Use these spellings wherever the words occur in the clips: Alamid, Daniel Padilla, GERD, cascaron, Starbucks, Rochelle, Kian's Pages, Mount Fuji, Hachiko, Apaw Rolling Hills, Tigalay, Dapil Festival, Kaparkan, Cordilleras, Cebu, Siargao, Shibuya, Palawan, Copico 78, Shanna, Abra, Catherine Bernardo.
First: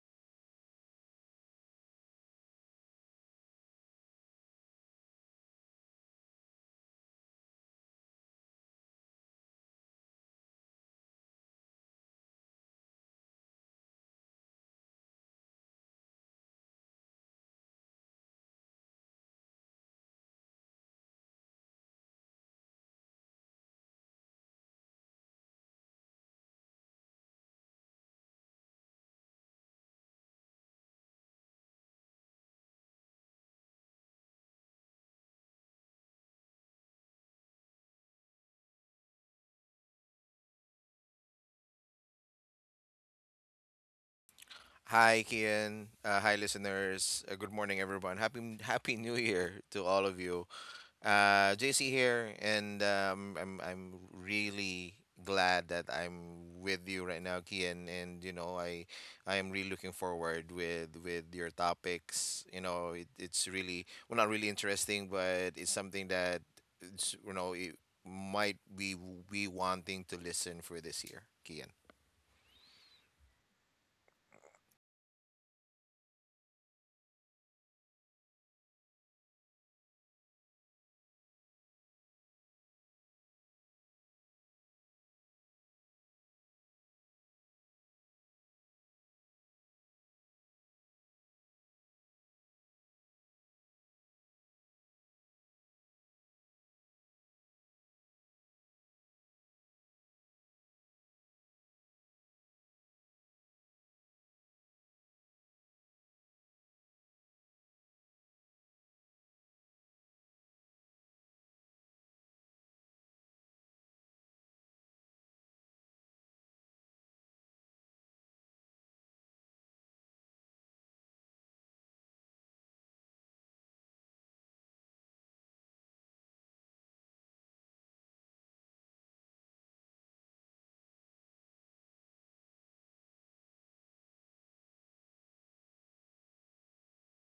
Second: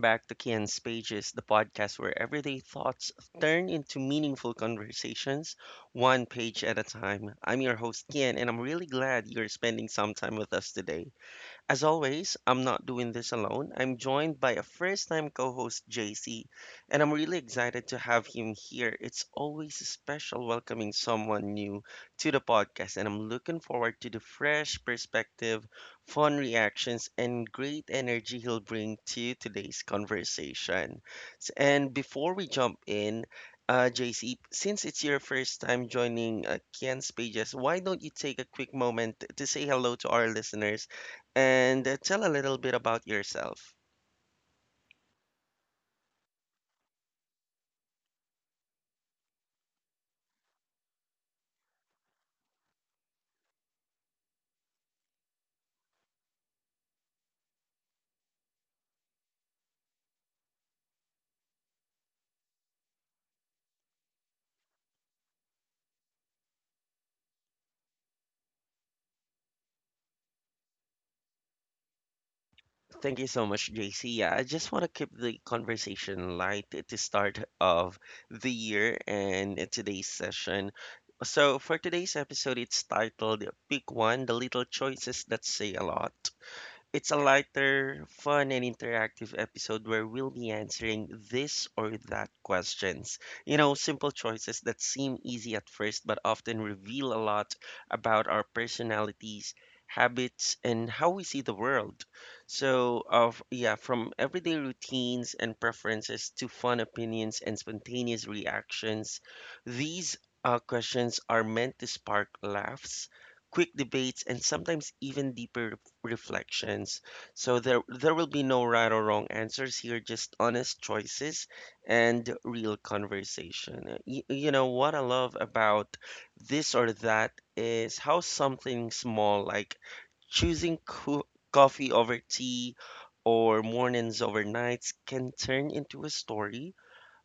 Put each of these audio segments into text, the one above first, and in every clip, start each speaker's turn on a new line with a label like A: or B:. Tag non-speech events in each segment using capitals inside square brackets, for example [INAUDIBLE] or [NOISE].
A: back to Kian's Pages, the podcast where everyday thoughts turn into meaningful conversations, one page at a time. I'm your host, Kian, and I'm really glad you're spending some time with us today. As always, I'm not doing this alone. I'm joined by a first time co host, JC, and I'm really excited to have him here. It's always special welcoming someone new to the podcast, and I'm looking forward to the fresh perspective, fun reactions, and great energy he'll bring to today's conversation. And before we jump in, JC, since it's your first time joining Ken's pages, why don't you take a quick moment to say hello to our listeners? And tell a little bit about yourself.
B: Hi, Kian. Hi, listeners. Good morning, everyone. Happy New Year to all of you. JC here, and I'm really glad that I'm with you right now, Kian. And you know, I am really looking forward with your topics. You know, it's really well not really interesting, but it's something that it's, you know it might be we wanting to listen for this year, Kian.
A: Thank you so much, JC. Yeah, I just want to keep the conversation light at the start of the year and today's session. So, for today's episode, it's titled Pick One: The Little Choices That Say a Lot. It's a lighter, fun, and interactive episode where we'll be answering this or that questions. You know, simple choices that seem easy at first but often reveal a lot about our personalities, habits, and how we see the world. So, of yeah, from everyday routines and preferences to fun opinions and spontaneous reactions, these questions are meant to spark laughs, quick debates, and sometimes even deeper reflections. So there will be no right or wrong answers here, just honest choices and real conversation. You know what I love about this or that is how something small like choosing coffee over tea or mornings over nights can turn into a story,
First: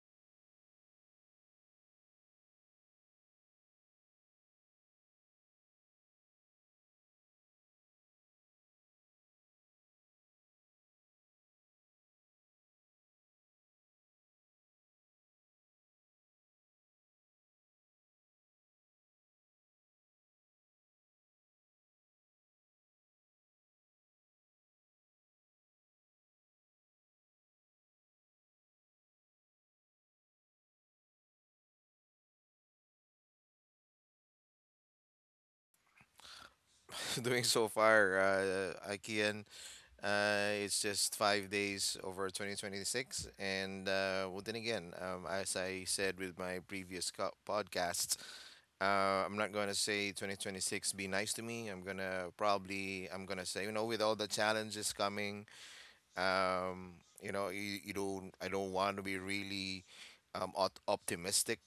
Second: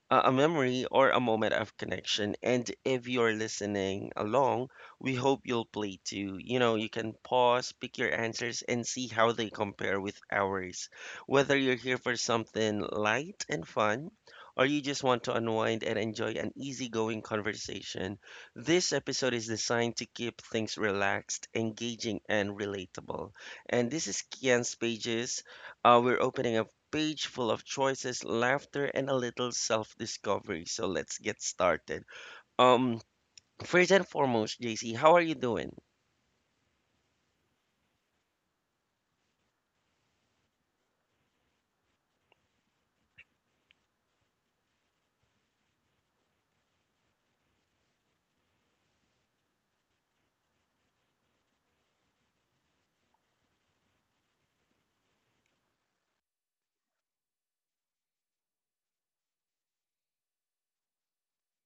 A: a memory, or a moment of connection. And if you're listening along, we hope you'll play too. You know, you can pause, pick your answers, and see how they compare with ours. Whether you're here for something light and fun, or you just want to unwind and enjoy an easygoing conversation, this episode is designed to keep things relaxed, engaging, and relatable. And this is Kian's Pages. We're opening up page full of choices, laughter, and a little self-discovery. So let's get started. Um, first and foremost, JC, how are you doing?
B: [LAUGHS] Doing so far, Kian. It's just 5 days over 2026. And well, then again, as I said with my previous podcasts, I'm not going to say 2026 be nice to me. I'm going to say, you know, with all the challenges coming, um, you know, you don't. I don't want to be really optimistic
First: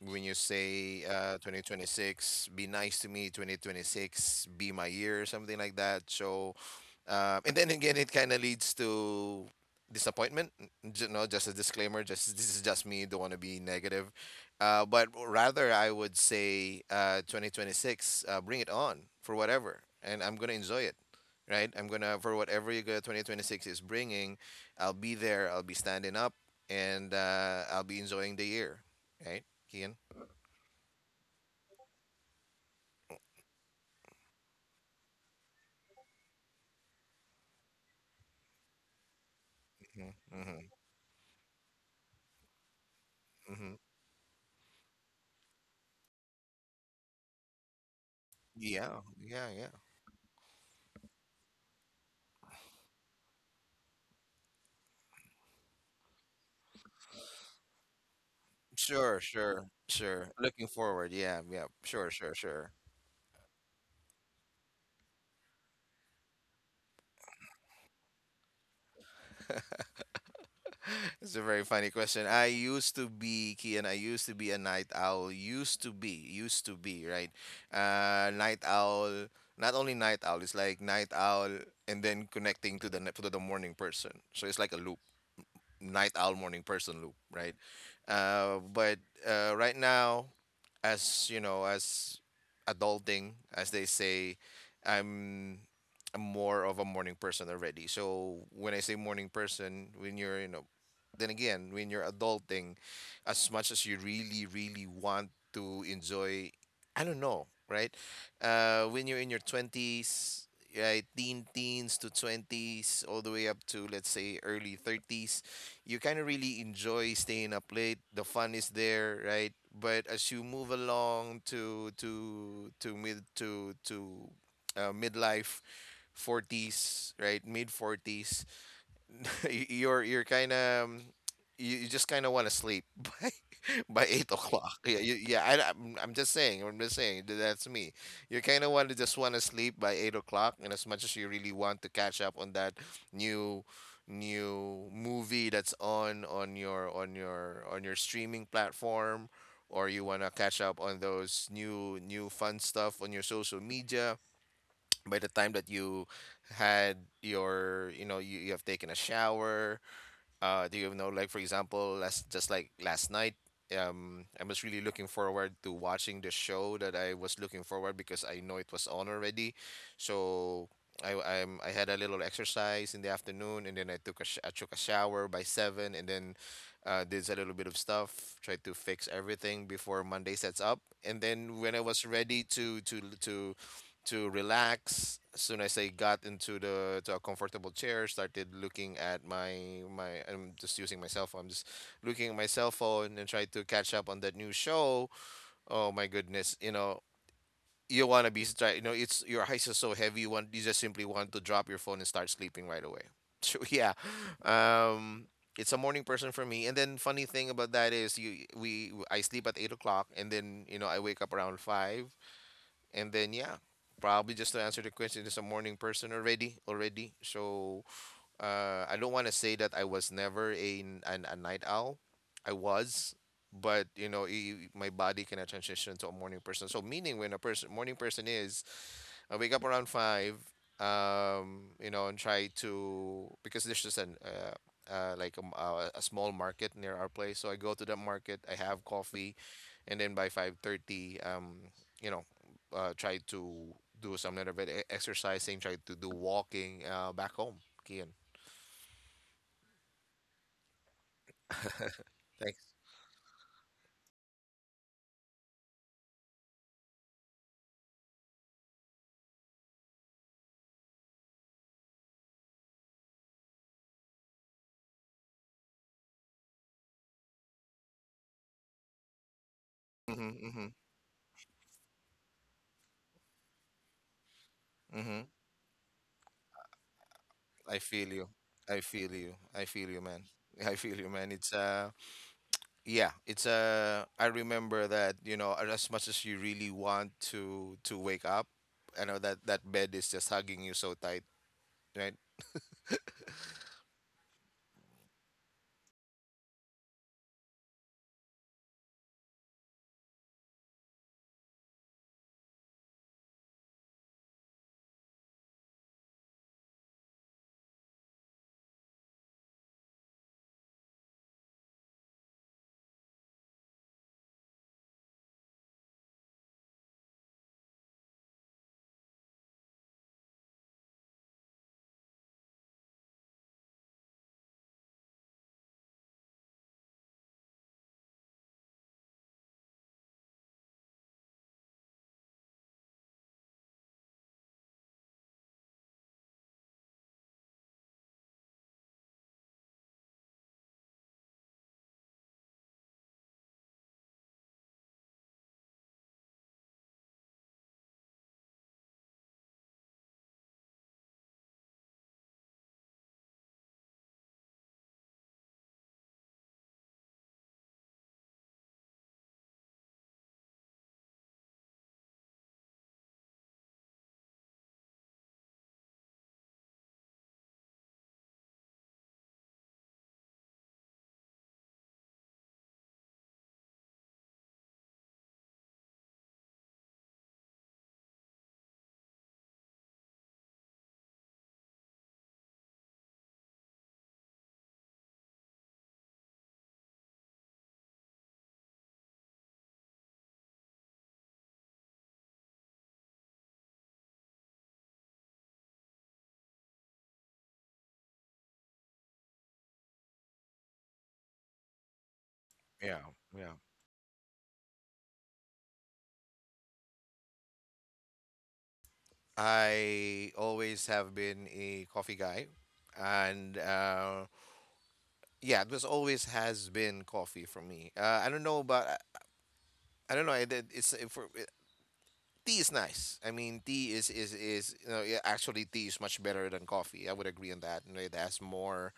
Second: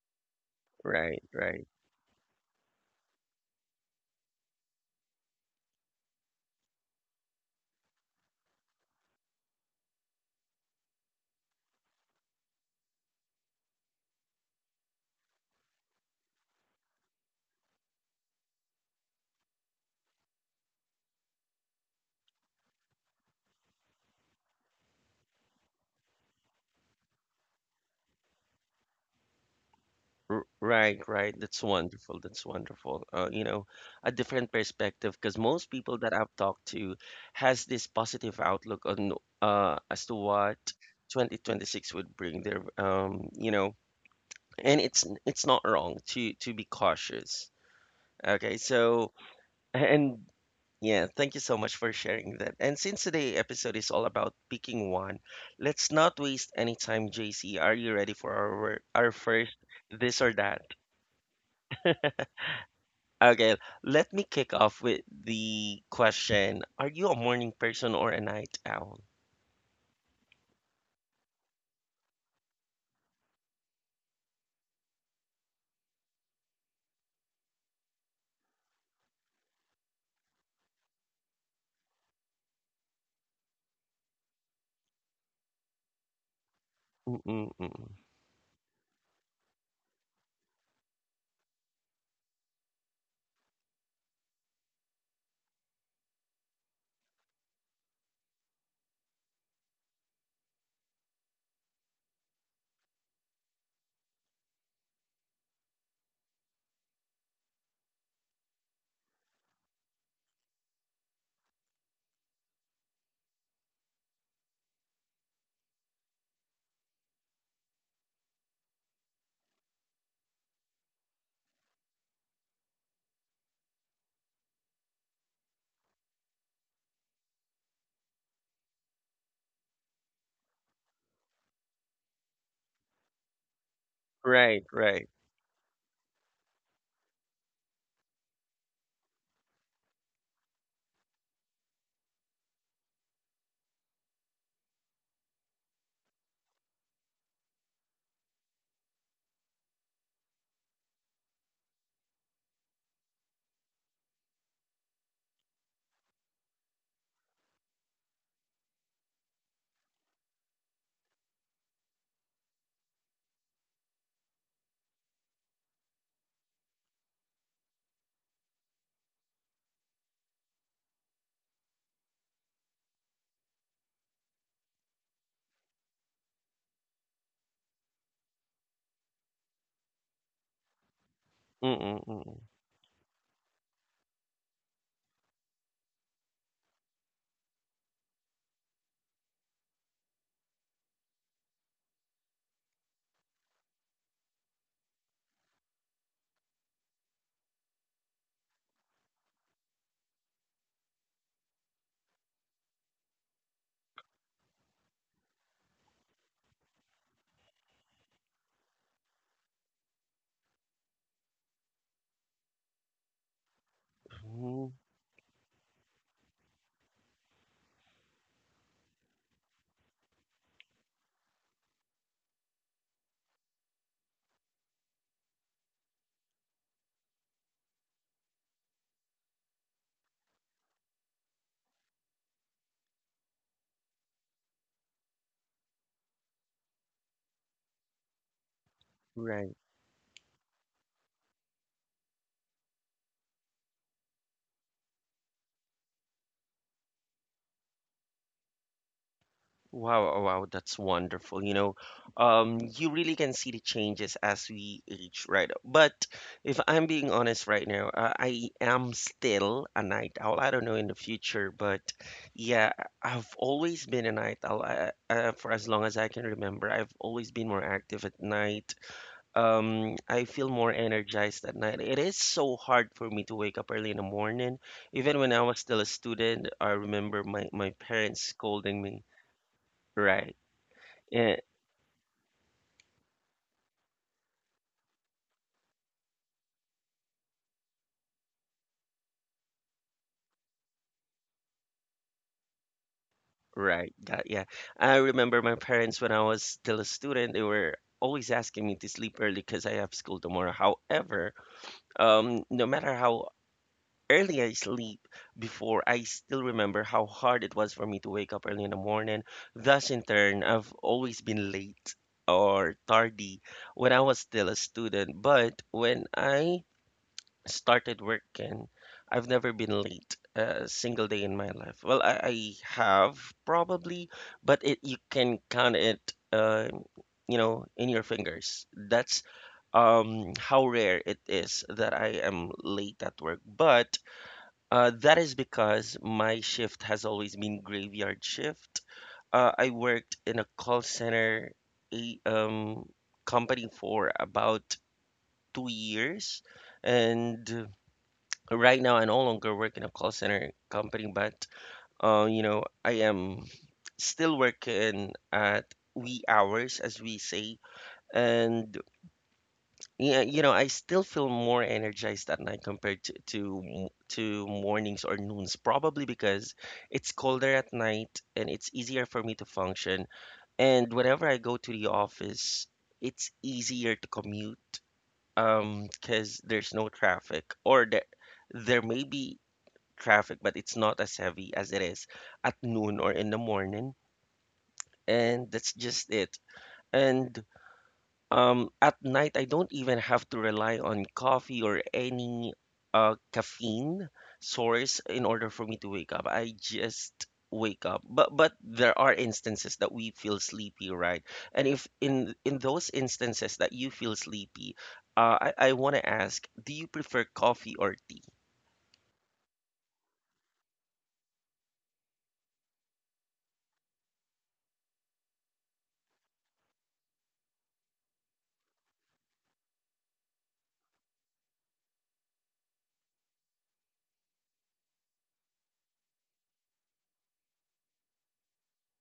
B: when you say
A: Right, right,
B: 2026. Be nice to me, 2026. Be my year, something like that. So, and then again, it kind of leads to disappointment. You know, just a disclaimer. Just this is just me. Don't want to be negative. But rather, I would say 2026. Bring it on for whatever, and I'm gonna enjoy it, right? I'm gonna For whatever you go 2026 is bringing, I'll be there. I'll be standing up, and I'll be enjoying the year, right, Kian?
A: right, right. That's wonderful. That's wonderful. A different perspective, because most people that I've talked to has this positive outlook on as
B: Mm-hmm,
A: to what
B: mm-hmm,
A: 2026 would bring their,
B: mm-hmm.
A: and it's not wrong to be cautious. Okay,
B: Yeah,
A: so,
B: yeah, yeah.
A: and yeah, thank you so much for sharing that. And since today episode is all about picking one, let's not waste any time, JC. Are you ready for our
B: Sure,
A: first
B: sure,
A: this or
B: sure.
A: that?
B: Looking forward. Yeah, yeah. Sure, sure, sure.
A: Okay, let me kick off with the question. Are you a morning person or a night owl?
B: It's a very funny question. I used to be, Kian. I used to be a night owl. Used to be, right? Night owl. Not only night owl. It's like night owl, and then connecting to the to the morning person. So it's like a loop, night owl morning person loop, right?
A: Mm-mm-mm.
B: But right now, as you know, as adulting as they say, i'm I'm more of a morning person already. So when I say morning person, when you're, you know, then again, when you're adulting, as much as you really really want to enjoy, I don't know, right? Uh, when you're in your 20s, right, teens to 20s, all the way up to let's say early 30s, you kind of really enjoy staying up late. The fun is there, right? But as you move along to to mid to midlife 40s, right, mid 40s, [LAUGHS] you're kind of, you just kind of want to sleep [LAUGHS] by eight [LAUGHS]
A: Right,
B: o'clock. Yeah,
A: right.
B: yeah. I'm just saying. I'm just saying. That's me. You kind of want to just want to sleep by 8 o'clock, and as much as you really want to catch up on that new new movie that's on your on your streaming platform, or you want to catch up on those new fun stuff on your social media. By the time that you had your, you know, you have taken a shower, do you know, like for example, last just like last night, I was really looking forward to watching the show that I was looking forward because I know it was on already. So I had a little exercise in the afternoon, and then I took a I took a shower by seven, and then did a little bit of stuff, tried to fix everything before Monday sets up, and then when I was
A: Mm-mm-mm.
B: ready to to to relax. As soon as I got into the to a comfortable chair, started looking at my my. I'm just using my cell phone. I'm just looking at my cell phone and try to catch up on that new show. Oh my goodness, you know. You wanna be you know, it's your eyes are so heavy. You just simply want to drop your phone and start sleeping right away. [LAUGHS] So yeah, um, it's a morning person for me. And then funny thing about that is you we I sleep at 8 o'clock, and then you know I wake up around 5, and then yeah, probably just to
A: Mm-hmm.
B: answer the question, is a morning person already, already. So I don't want to say that I was never a night owl. I was, but you know, my body cannot transition to a morning person. So meaning when a person morning person is, I wake up around five, you know, and try to because there's just an like a, m- a small market near our place. So I go to that market. I have coffee,
A: Right.
B: and then by 5:30, you know, try to do some little bit exercising, try to do walking back home, Kian.
A: Wow, oh, wow, that's wonderful. You know,
B: Thanks.
A: you really can see the changes as we age, right? But if I'm being honest right now, I am still a night owl. I don't know in the future, but yeah, I've always been a night owl. For as long as I can remember, I've always been more active at night.
B: Mm-hmm,
A: I feel
B: mm-hmm,
A: more energized at night. It is so hard for me to wake up early in the morning. Even
B: mm-hmm.
A: when I was still a student, I remember my
B: I feel
A: parents
B: you.
A: scolding me.
B: I feel you, man.
A: Right.
B: [LAUGHS] I feel you, man.
A: Yeah,
B: It's Yeah. It's I remember that, you know, as much as you really want to wake up, I know that that bed is just hugging you so tight, right?
A: right. That, yeah. I remember my parents when I was still a student, they were always asking me to sleep early because I have school tomorrow. However, no matter how early I sleep before, I still remember how hard it was for me to wake up early in the morning. Thus, in turn, I've always been late or tardy when I was still a student. But when I started work, and I've never been late a single day in my life. Well, I have, probably, but it you can count it, in your fingers. That's how rare it is that I am late at work. But that is because my shift has always been graveyard shift. I worked in a call center a, um, company for about 2 years, and right now, I no longer work in a call center company, but I am still working at wee hours, as we say, and yeah, you know, I still feel more energized at night compared to mornings or noons, probably because it's colder at night and it's easier for me to function. And whenever I go to the office, it's easier to commute because there's no traffic, or there may be traffic, but it's not as heavy as it is at noon or in the morning. And that's just it. And at night, I don't even have to rely on coffee or any caffeine source in order for me to wake up. I just wake up. But there are instances that we feel sleepy, right? And if in those
B: Yeah, yeah.
A: instances that you feel sleepy, I want to ask, do you prefer coffee or tea?
B: I always have been a coffee guy, and yeah, it was always has been coffee for me. I don't know, but I don't know. It's for tea is nice. I mean, tea is, you know, yeah, actually tea is much better than coffee. I would agree on that. You know, it has more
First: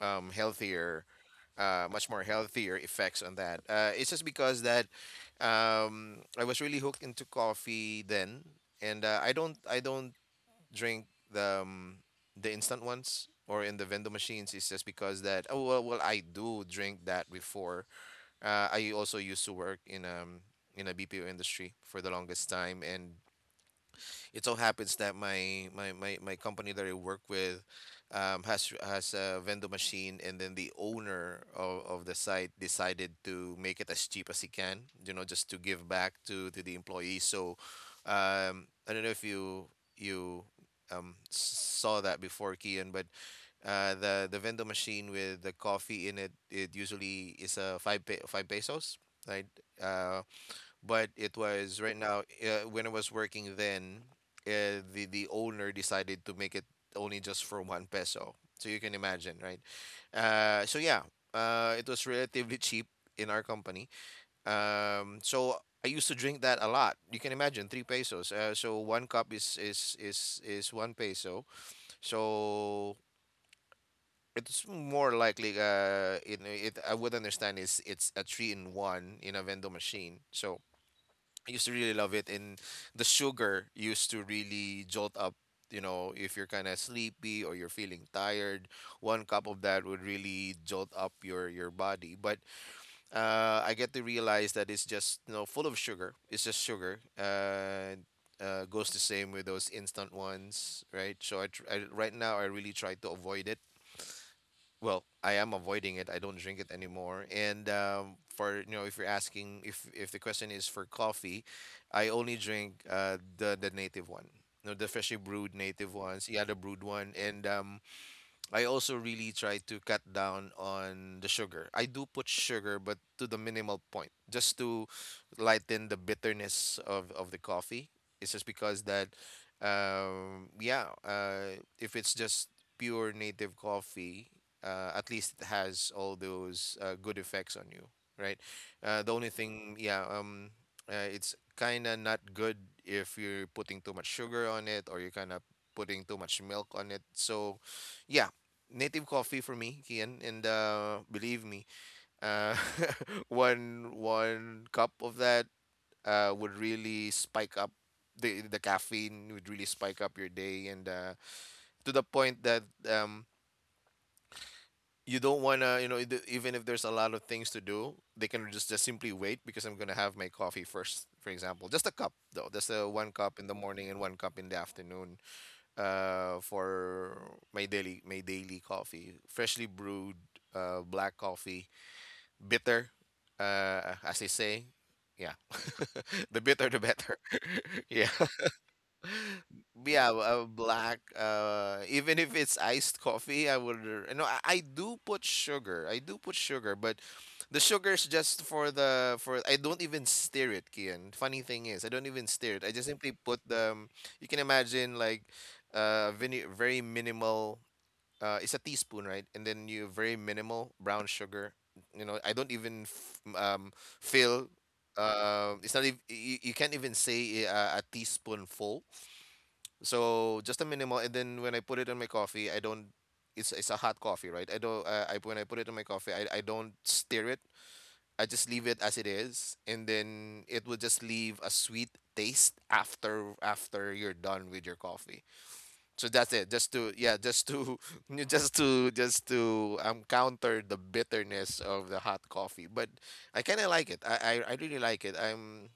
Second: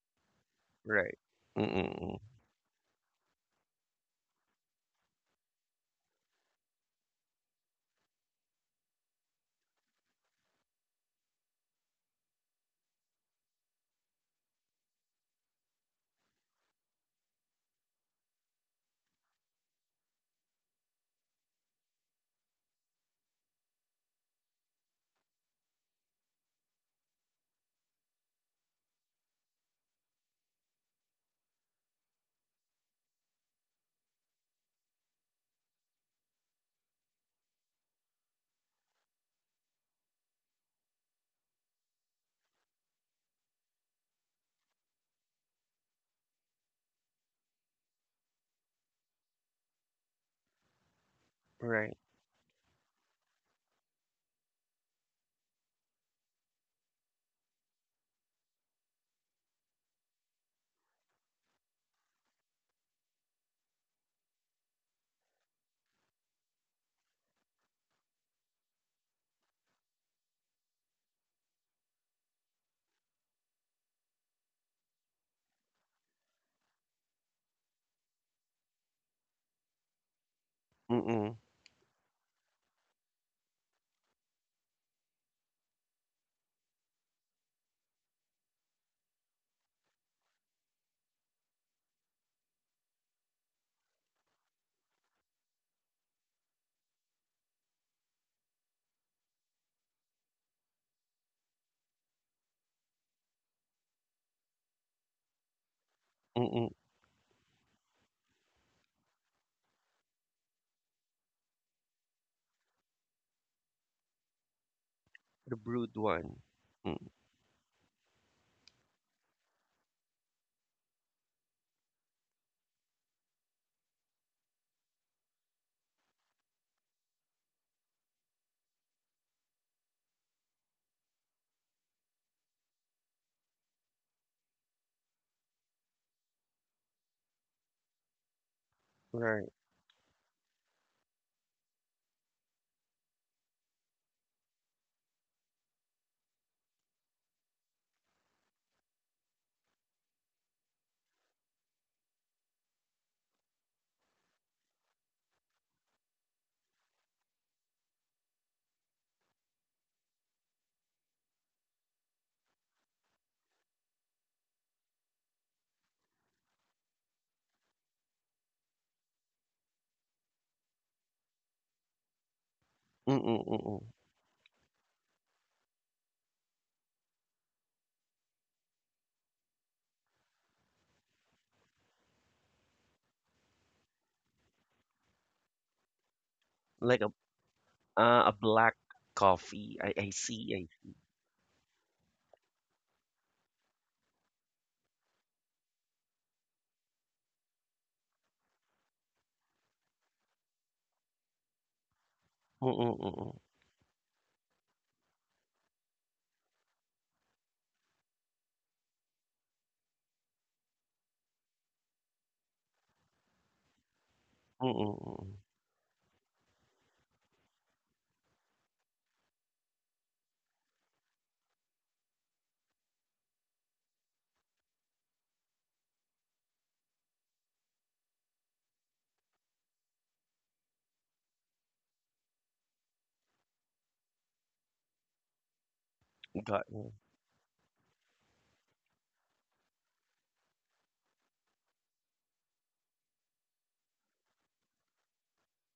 B: healthier,
A: Right.
B: much
A: Mm-mm.
B: more healthier effects on that. It's just because that I was really hooked into coffee then, and I don't drink the um, the instant ones or in the vending machines. It's just because that, oh well, well I do drink that before. I also used to work in a BPO industry for the longest time, and it so happens that my company that I work with, has a vendor machine, and then the owner of the site decided to make it as cheap as he can, you know, just to give back to the employees. So I don't know if you um, saw that before, Kian, but the vendor machine with the coffee in it, it usually is a 5 pesos, right? Uh, but it was right
A: Right.
B: now When I was working then, the owner decided to make it only just for 1 peso, so you can imagine, right? Uh, so yeah, it was relatively cheap in our company. So I used to drink that a lot. You can imagine, 3 pesos, so one cup is is 1 peso. So it's more likely it I would understand is it's a three in one in a vending machine. So
A: Mm-mm.
B: I used to really love it, and the sugar used to really jolt up. You know, if you're kind of sleepy or you're feeling tired, one cup of that would really jolt up your body. But I get to realize that it's just, you know, full of sugar. It's just sugar. Goes the same with those instant ones, right? So I, tr- I right now I really try to avoid it. Well, I am avoiding it. I don't drink
A: Mm,
B: it anymore. And for, you know, if you're asking if the question is for coffee, I only drink the native one, no, the freshly brewed
A: the
B: native
A: brewed
B: ones,
A: one.
B: yeah, the brewed
A: Mm,
B: one. And I also really try to cut down on the sugar. I do put sugar, but to the minimal point, just to lighten the bitterness of the coffee. It's just because that, yeah, if it's just pure native coffee, at least it has all those good effects on you, right? The only
A: right.
B: thing, yeah, it's kind of not good if you're putting too much sugar on it or you're kind of putting too much milk on it. So, yeah, native coffee for me, Kian, and believe me, uh, [LAUGHS] one cup of that would really spike up the caffeine would really spike up your day, and to the point that um, you don't wanna, you know, even if there's a lot of things to do, they can just simply wait because I'm gonna have my coffee first, for example, just a cup though, just a one
A: Mm,
B: cup in the morning
A: mm.
B: and one cup in the afternoon, for my daily coffee. Freshly brewed black coffee, bitter, as they say. Yeah, [LAUGHS] the bitter the
A: Like a
B: better. [LAUGHS] Yeah,
A: uh, a black
B: [LAUGHS]
A: coffee. I
B: yeah,
A: see.
B: black. Even if it's iced coffee, I would. You know, I do put sugar. I do put sugar, but the sugar's just for the for. I don't even stir it, Kian. Funny thing is, I don't even stir it.
A: I,
B: I just
A: mm,
B: simply
A: mm.
B: put the. You can imagine like, very minimal it's a teaspoon, right? And then you very minimal brown sugar. You know, I don't even feel.
A: Mm, mm.
B: It's not. You, you can't even say a teaspoon full. So just a minimal, and then when I put it in my coffee, I don't. It's a hot coffee, right? I don't. I when I put it in my coffee, I don't stir it. I just leave it as it is, and then it will just leave a sweet taste after you're done with your coffee. So that's it.
A: Got
B: Just
A: you.
B: to yeah, just to [LAUGHS] just to counter the bitterness of the hot coffee. But I kind of like it. I I really like it. I'm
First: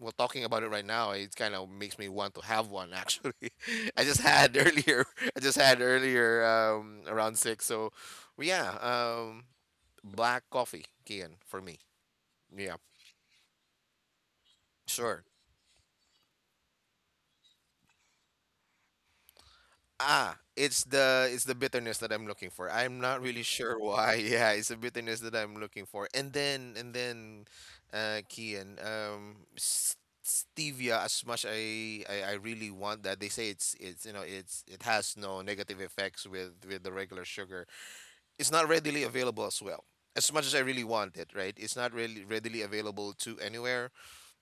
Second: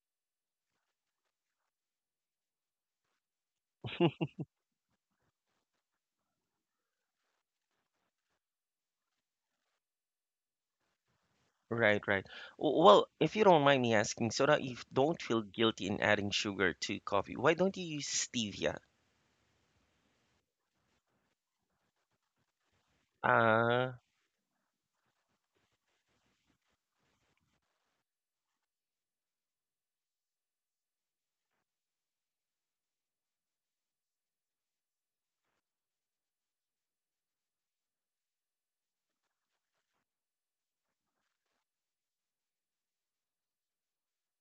B: well talking about it right now. It kind of makes me want to have one actually. [LAUGHS] I just had earlier. [LAUGHS] I just had earlier around six. So yeah, black coffee, Kian, for me.
A: Right, right.
B: Yeah,
A: Well, if you don't mind me asking, so that you don't
B: sure.
A: feel guilty in adding sugar to coffee, why don't you use stevia?
B: Ah, it's the bitterness that I'm looking for. I'm not really sure
A: Ah,
B: why. [LAUGHS] Yeah, it's the bitterness that I'm looking for. And then Kian, stevia. As much I, I really want that. They say it's you know it's it has no negative effects with the regular sugar. It's not readily available as well. As much as I really want it, right? It's not really readily available to anywhere.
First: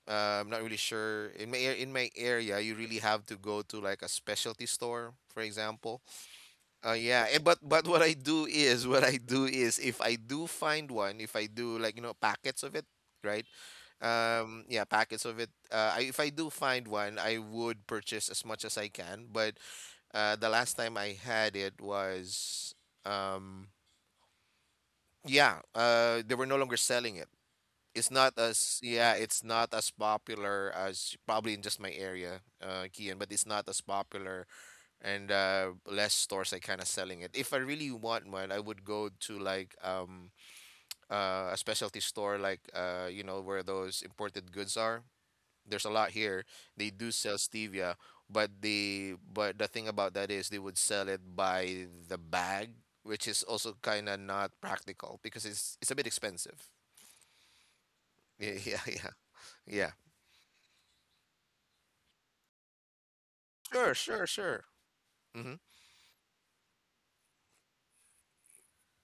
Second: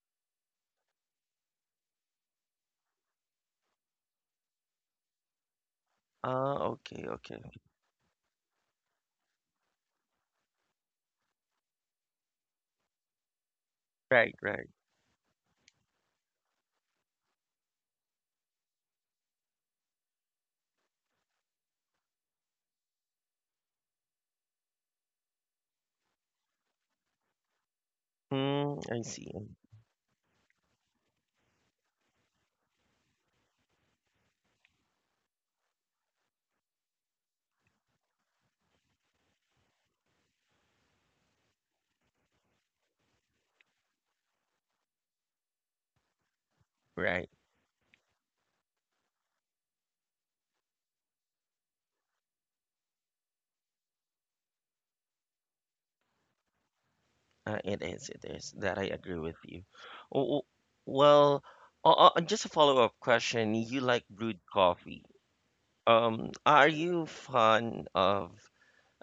B: I'm not really sure. In my in my area, you really have to go to like a specialty store, for example.
A: ah,
B: Oh
A: okay,
B: yeah, eh,
A: okay.
B: but what I do is [LAUGHS] what I do is if I do find one, if I do like you know packets of it, right?
A: Right, right.
B: Yeah, packets of it. If I do find one, I would purchase as much as I can. But the last time I had it was, um, yeah, they were no longer selling it. It's not
A: Mm,
B: as
A: I
B: yeah,
A: see.
B: it's not as popular as probably in just my area, Kian, but it's not as popular and less stores are kind of selling it. If I really want one, I would go to like a specialty store like you know where those imported goods are. There's a lot here. They do
A: Right.
B: sell stevia, but the thing about that is they would sell it by the bag, which is also kind of not practical because it's a bit expensive.
A: It is, it is.
B: Yeah, [LAUGHS]
A: That
B: yeah,
A: I
B: yeah.
A: agree with you.
B: Yeah.
A: W- w- Well, just a follow-up question. You
B: Sure,
A: like
B: sure,
A: brewed
B: sure.
A: coffee.
B: Mm-hmm.
A: Um, are you fan of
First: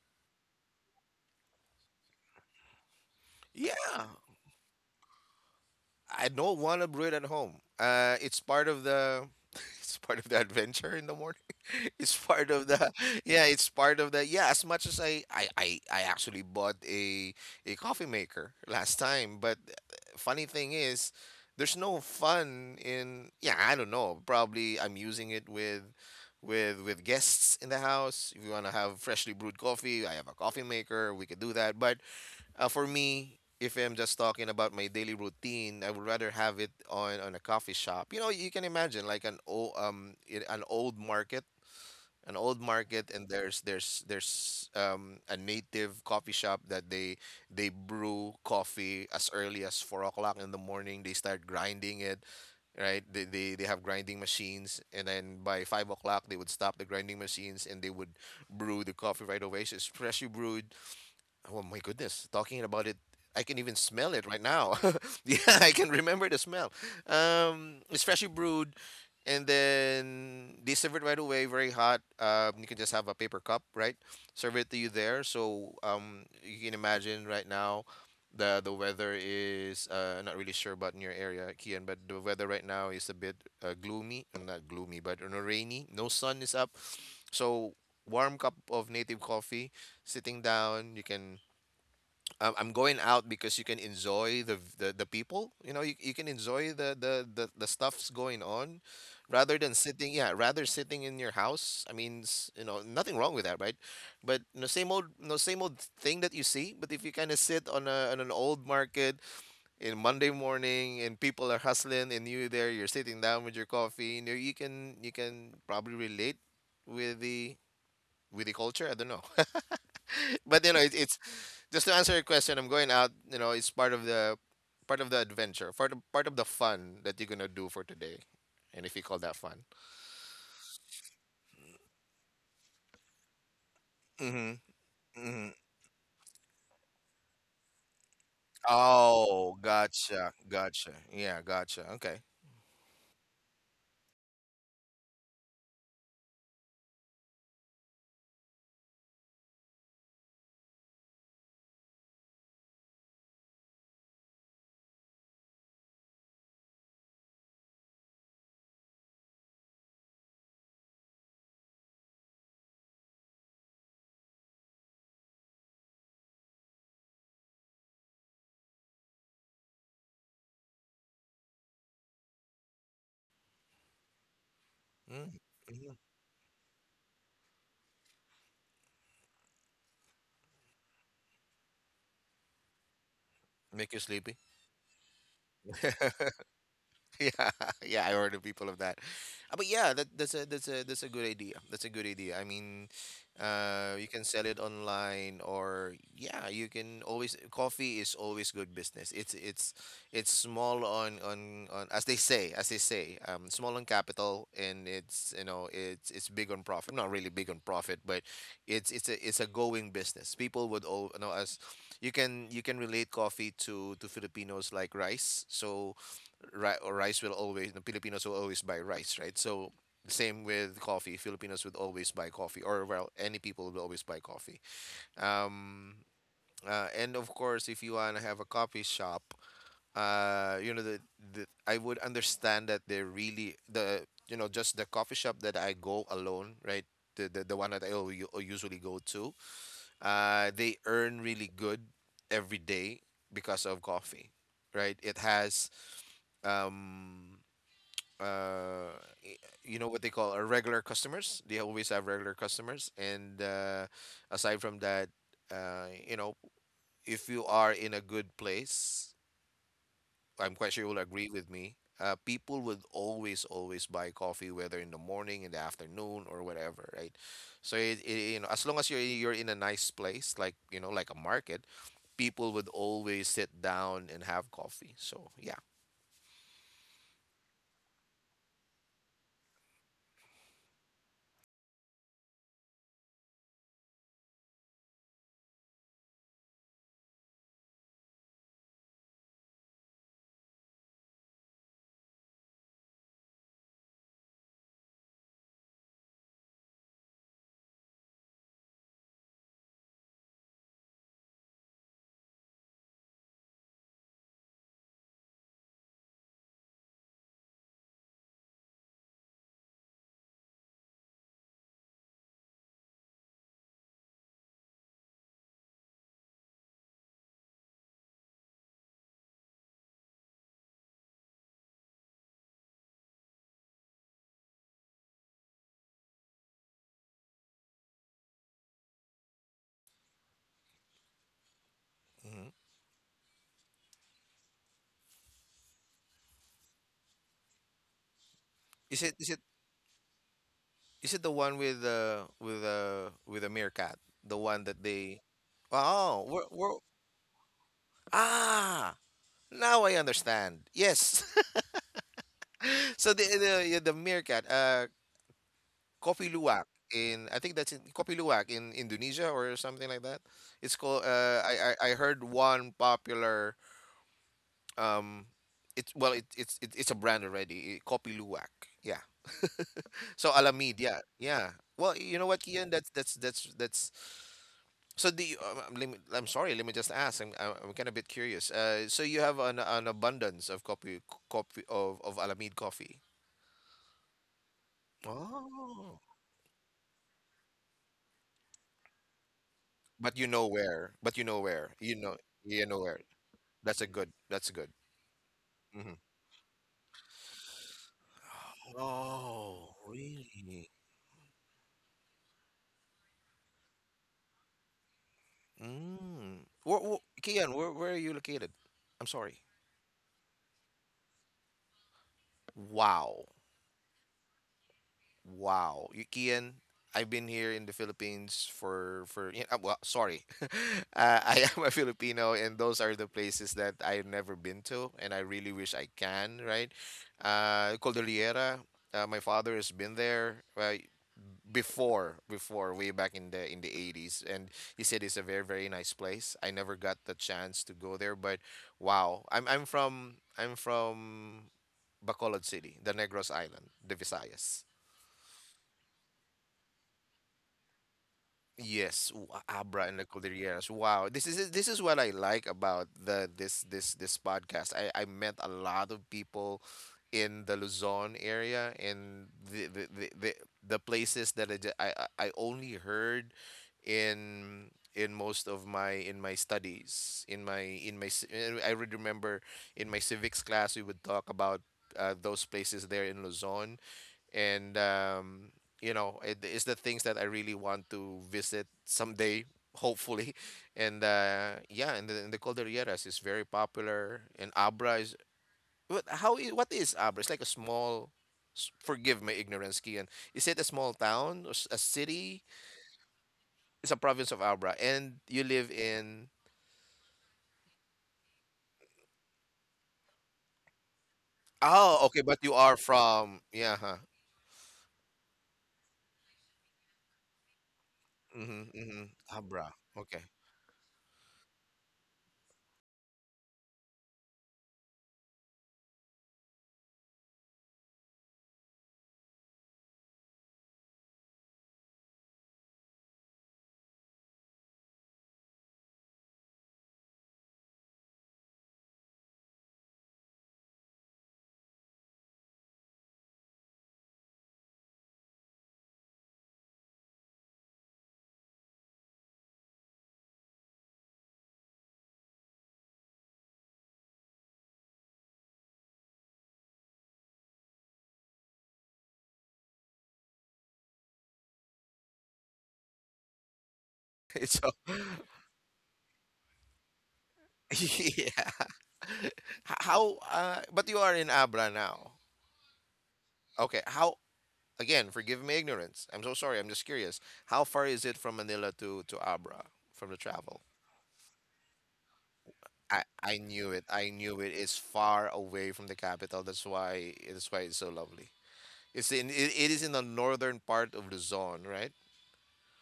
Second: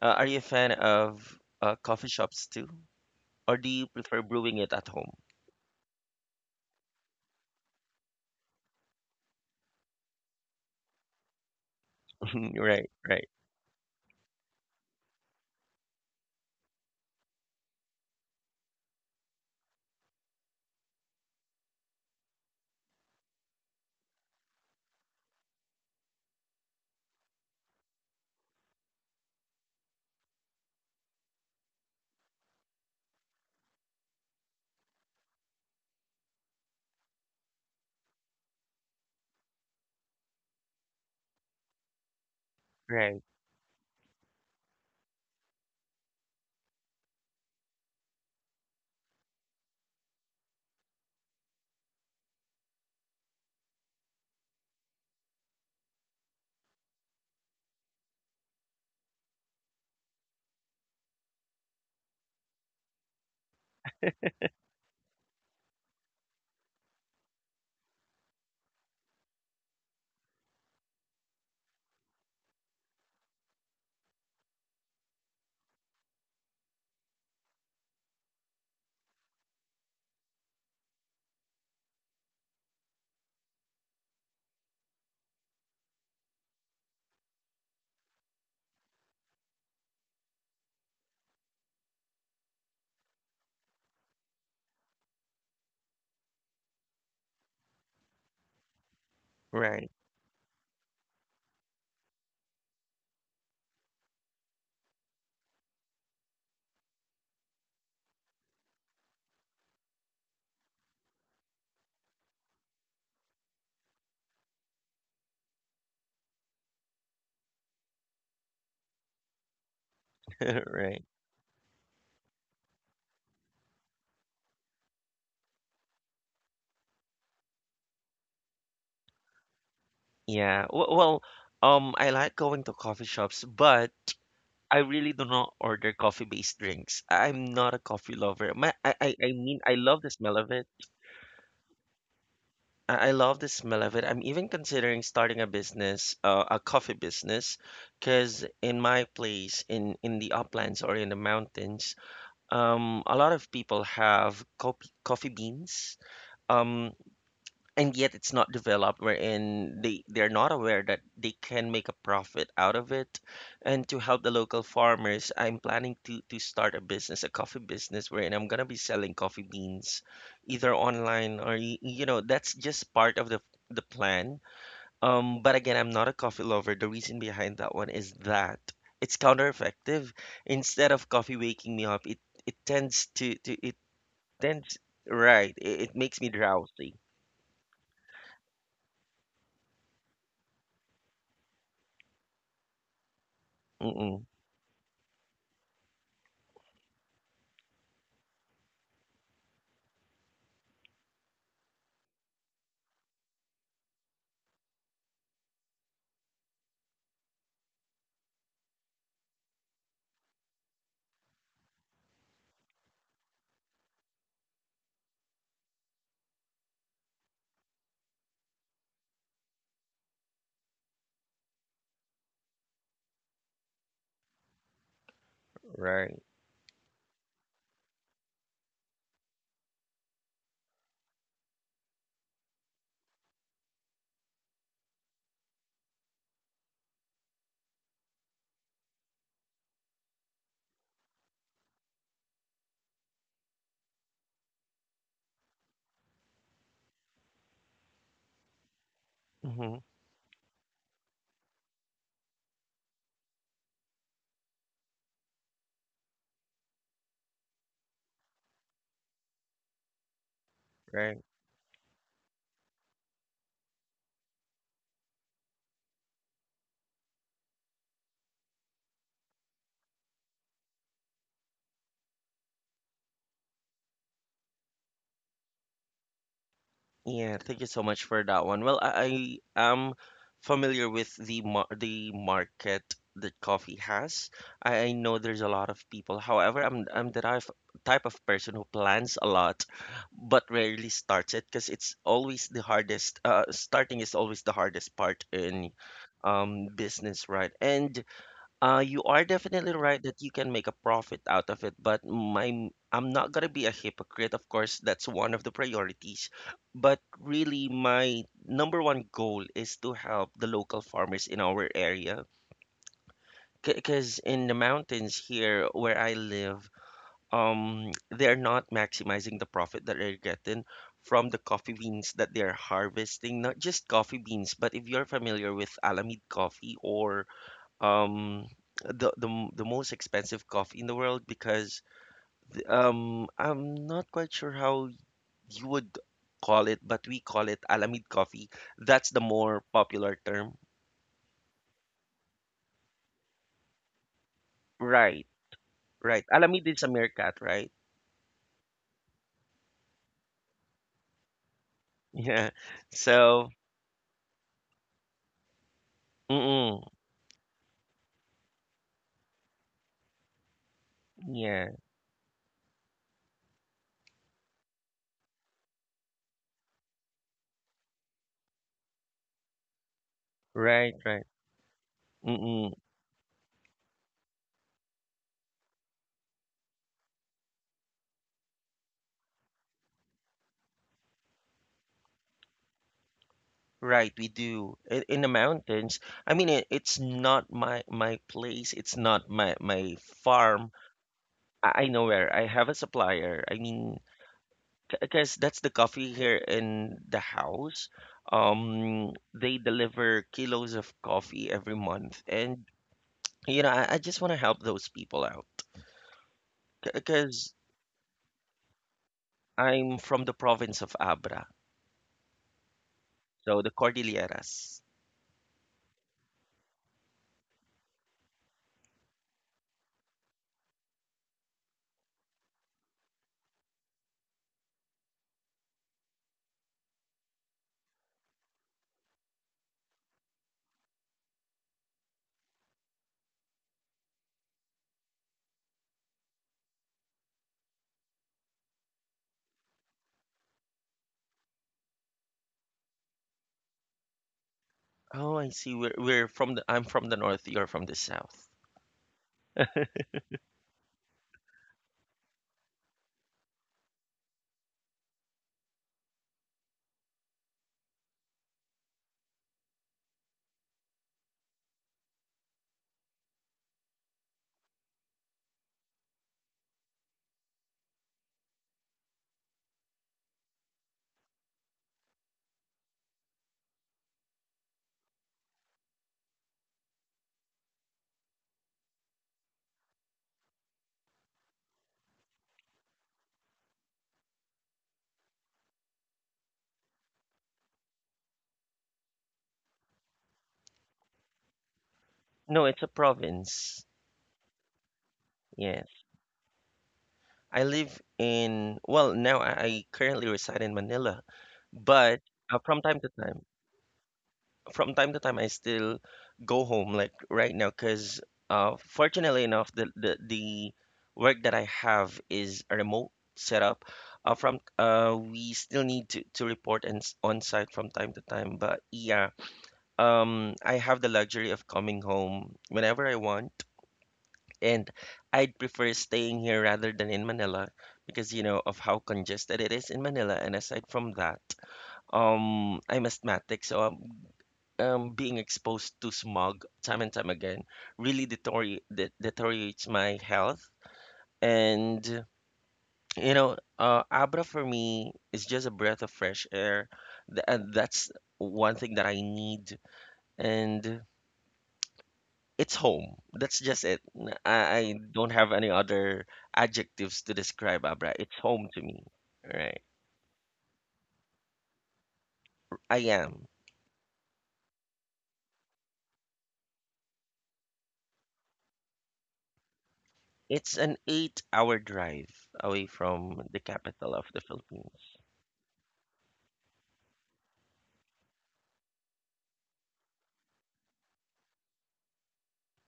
A: are you a fan of coffee shops too? Or do you
B: Yeah.
A: prefer brewing it at home?
B: I don't want to brew it at home. It's part of the [LAUGHS] it's part of the adventure in the morning. [LAUGHS] It's part
A: [LAUGHS]
B: of
A: Right,
B: the [LAUGHS]
A: right,
B: yeah, it's part of the yeah, as much as I actually bought a coffee maker last time, but funny thing is there's no fun in yeah, I don't know. Probably I'm using it with with guests in the house. If you want to have freshly brewed coffee, I have a coffee maker, we could do that. But for me, if I'm just talking about my daily routine, I would rather have it on a coffee shop. You know, you can imagine like an old an old market,
A: right,
B: and there's there's a native coffee shop that they brew coffee as early as 4 o'clock in the morning. They start grinding it, right? They they have grinding machines, and then by 5 o'clock they would stop the grinding machines and they would brew the coffee right away. So it's freshly brewed. Oh my goodness, talking about it, I can even smell it right now. [LAUGHS] Yeah, I can remember the smell. It's freshly brewed, and then they serve it right away, very hot. You can just have a paper cup, right? Serve it to you there. So you can imagine right now, the weather is not really sure about in your area, Kian, but the weather right now is a bit gloomy. Not gloomy, but you know, rainy. No sun is up. So warm cup of native coffee, sitting down, you can I'm going out because you can enjoy the people. You know, you can enjoy the the stuff's going on, rather than
A: right,
B: sitting. Yeah, rather sitting in your house. I mean, you know, nothing wrong with that, right? But no same old no same old thing that you see. But if you kind of sit on a on an old market in Monday morning and people are hustling and you there, you're sitting down with your coffee. You know, you can probably relate with the with the culture. I don't know. [LAUGHS] [LAUGHS] But you know
A: [LAUGHS] right.
B: it's just to answer your question. I'm going out. You know, it's part of the adventure, part of the fun that you're gonna do for today, and if you call that fun.
A: Yeah. Well, I like going to coffee shops, but
B: Mm-hmm.
A: I really do
B: Mm-hmm.
A: not order coffee-based drinks. I'm not a coffee lover. I
B: Oh,
A: mean, I love the
B: gotcha.
A: smell of it.
B: Gotcha. Yeah, gotcha. Okay.
A: I love the smell of it. I'm even considering starting a business, a coffee business, because in my place, in the uplands or in the mountains, a lot of people have coffee beans. Um, and yet it's not developed wherein they're not aware that they can make a profit out of it, and to help the local farmers, I'm planning to start a business, a coffee business, wherein I'm going to be selling coffee beans either online or you know, that's just part of the plan.
B: Mm-hmm.
A: But again, I'm not a coffee lover. The reason behind that one is that it's counter effective. Instead of coffee waking me up, it tends to, it
B: Make you sleepy.
A: tends. Right, it makes me
B: [LAUGHS]
A: drowsy.
B: [LAUGHS] Yeah, yeah, I heard of people of that. But yeah, that's a that's a good idea. That's a good idea. I mean, you can
A: Mm-mm,
B: sell it online, or yeah, you can always. Coffee is always good business. It's it's small on as they say, small on capital, and it's you know it's big on profit. Not really big on profit, but it's a going business. People would all you know as you can relate coffee to Filipinos like rice. So ri- or rice will always the Filipinos will always buy rice, right? So the same with coffee. Filipinos would always buy coffee, or well, any people will always buy coffee. Um,
A: right.
B: and of course, if you wanna have a coffee shop, you know the I would understand that they're really the you know just the coffee shop that I go alone, right? The one that I usually go to, they earn really good every day because of coffee, right? It has um uh, y-
A: Mm-hmm.
B: you know what they call our regular customers. They always have regular customers, and aside from that, you know, if you are in a good place, I'm quite sure you will
A: Right.
B: agree with me. People would always, always buy coffee, whether in the morning, in the afternoon, or whatever, right? So it, you know, as long as you're in a nice place, like you know, like a market, people would always sit down and have coffee. So yeah.
A: Yeah, thank you so much for that one. Well, I am familiar with the market that coffee has. I know there's a lot of people. However, I'm the type of person who plans a lot but rarely starts it because it's always the hardest. Starting is always the hardest part in business, right? And you are definitely right that you can make a profit out of it, but my I'm not gonna be a hypocrite. Of course, that's one of the priorities, but really my number one goal is to help the local farmers in our area. Because in the mountains here where I live, they're not maximizing the profit that they're getting from the coffee beans that they're harvesting. Not just coffee beans, but if you're familiar with Alamid coffee, or um the most expensive coffee in the world, because
B: Hmm.
A: I'm not quite sure how you would call it, but we call it Alamid coffee. That's the
B: Is it
A: more popular term.
B: Is it the one with the with the with the meerkat? The one that they
A: Right, right.
B: Oh,
A: Alamid
B: we're
A: is a meerkat, right? [LAUGHS]
B: ah now I understand. Yes.
A: Yeah.
B: [LAUGHS] So
A: So,
B: the yeah, the meerkat, Kopi Luwak
A: mm-mm,
B: in I think that's in Kopi Luwak in Indonesia or something like that. It's called
A: yeah,
B: I heard one popular um it's well it's it's a brand already, eh, Kopi Luwak. Yeah. So Alamid,
A: right,
B: yeah.
A: right.
B: Yeah. Well, you know what,
A: Mm-mm,
B: Kian, that's So the let me, I'm sorry, let me just ask. I'm I'm kind of a bit curious. So you have an abundance of coffee, coffee of Alameda coffee.
A: right, we do. In the mountains,
B: Oh.
A: I mean, it's not my place. It's not my
B: But you know
A: farm.
B: where. But you know where.
A: I
B: You
A: know
B: know.
A: where. I have
B: You
A: a
B: know where.
A: supplier. I
B: That's a
A: mean,
B: good. That's a good.
A: because that's the
B: Hmm.
A: coffee here in the house. They
B: Oh,
A: deliver kilos
B: really?
A: of coffee every month, and I just want to help those people out,
B: Mm.
A: because
B: Kian, where are you located? I'm sorry.
A: I'm from the province of Abra,
B: Wow.
A: so the Cordilleras.
B: Wow, Y- Kian, I've been here in the Philippines for yeah, well, sorry, [LAUGHS] I am a Filipino, and those are the places that I've never been to, and I really wish I can. Right, Cordillera. My father has been there before way back in the in the 80s, and he said it's a very very nice place. I never got the chance to go there, but wow, I'm from Bacolod City, the Negros Island, the Visayas.
A: Oh, I see. We're from the. I'm from the north. You're from the south.
B: Yes, w- Abra and the Cordilleras. Wow, this is what I like about the this this podcast. I met a lot of people in the Luzon area and the places that I, ju- I only heard in most of my studies in my I would remember in my civics class we would talk about those places there in Luzon and it is the things that I really want to visit someday hopefully [LAUGHS] and yeah and the Cordilleras is very popular and Abra is what is Abra? It's like a small forgive my ignorance, Kian, is it a small town or a city?
A: No, it's a province.
B: It's a province of Abra, and you live
A: Yes,
B: in,
A: I live in. Well, now I currently reside in Manila,
B: oh
A: but
B: okay, but you
A: uh,
B: are
A: from time to
B: from,
A: time.
B: yeah, huh.
A: from time to time, I still go home, like right now, because
B: Mm-hmm, mm-hmm.
A: fortunately enough,
B: Abra,
A: the, the
B: okay.
A: the work that I have is a remote setup. From we still need to report and on site from time to time, but yeah, I have the luxury of coming home whenever I want, and I'd prefer staying here rather than in Manila because you know of how congested it is in Manila. And aside from that, I'm asthmatic, so I'm being exposed to smog time and time again really deteriorates my health. And Abra for me is just a breath of fresh air. Th- and that's one thing that I need. And it's home. That's just it. N-
B: [LAUGHS] So
A: I don't have any other adjectives to describe Abra.
B: [LAUGHS]
A: It's
B: yeah
A: home to me.
B: [LAUGHS]
A: Right.
B: How, but you are in Abra now.
A: I am.
B: Okay, how, again, forgive me ignorance. I'm so sorry. I'm just curious. How far is it from Manila to Abra from the travel?
A: It's an 8 hour drive away
B: I
A: from the
B: knew it. I
A: capital of the
B: knew it. It's
A: Philippines.
B: far away from the capital. That's why it's so lovely. It's in, it is in the northern part of Luzon, right?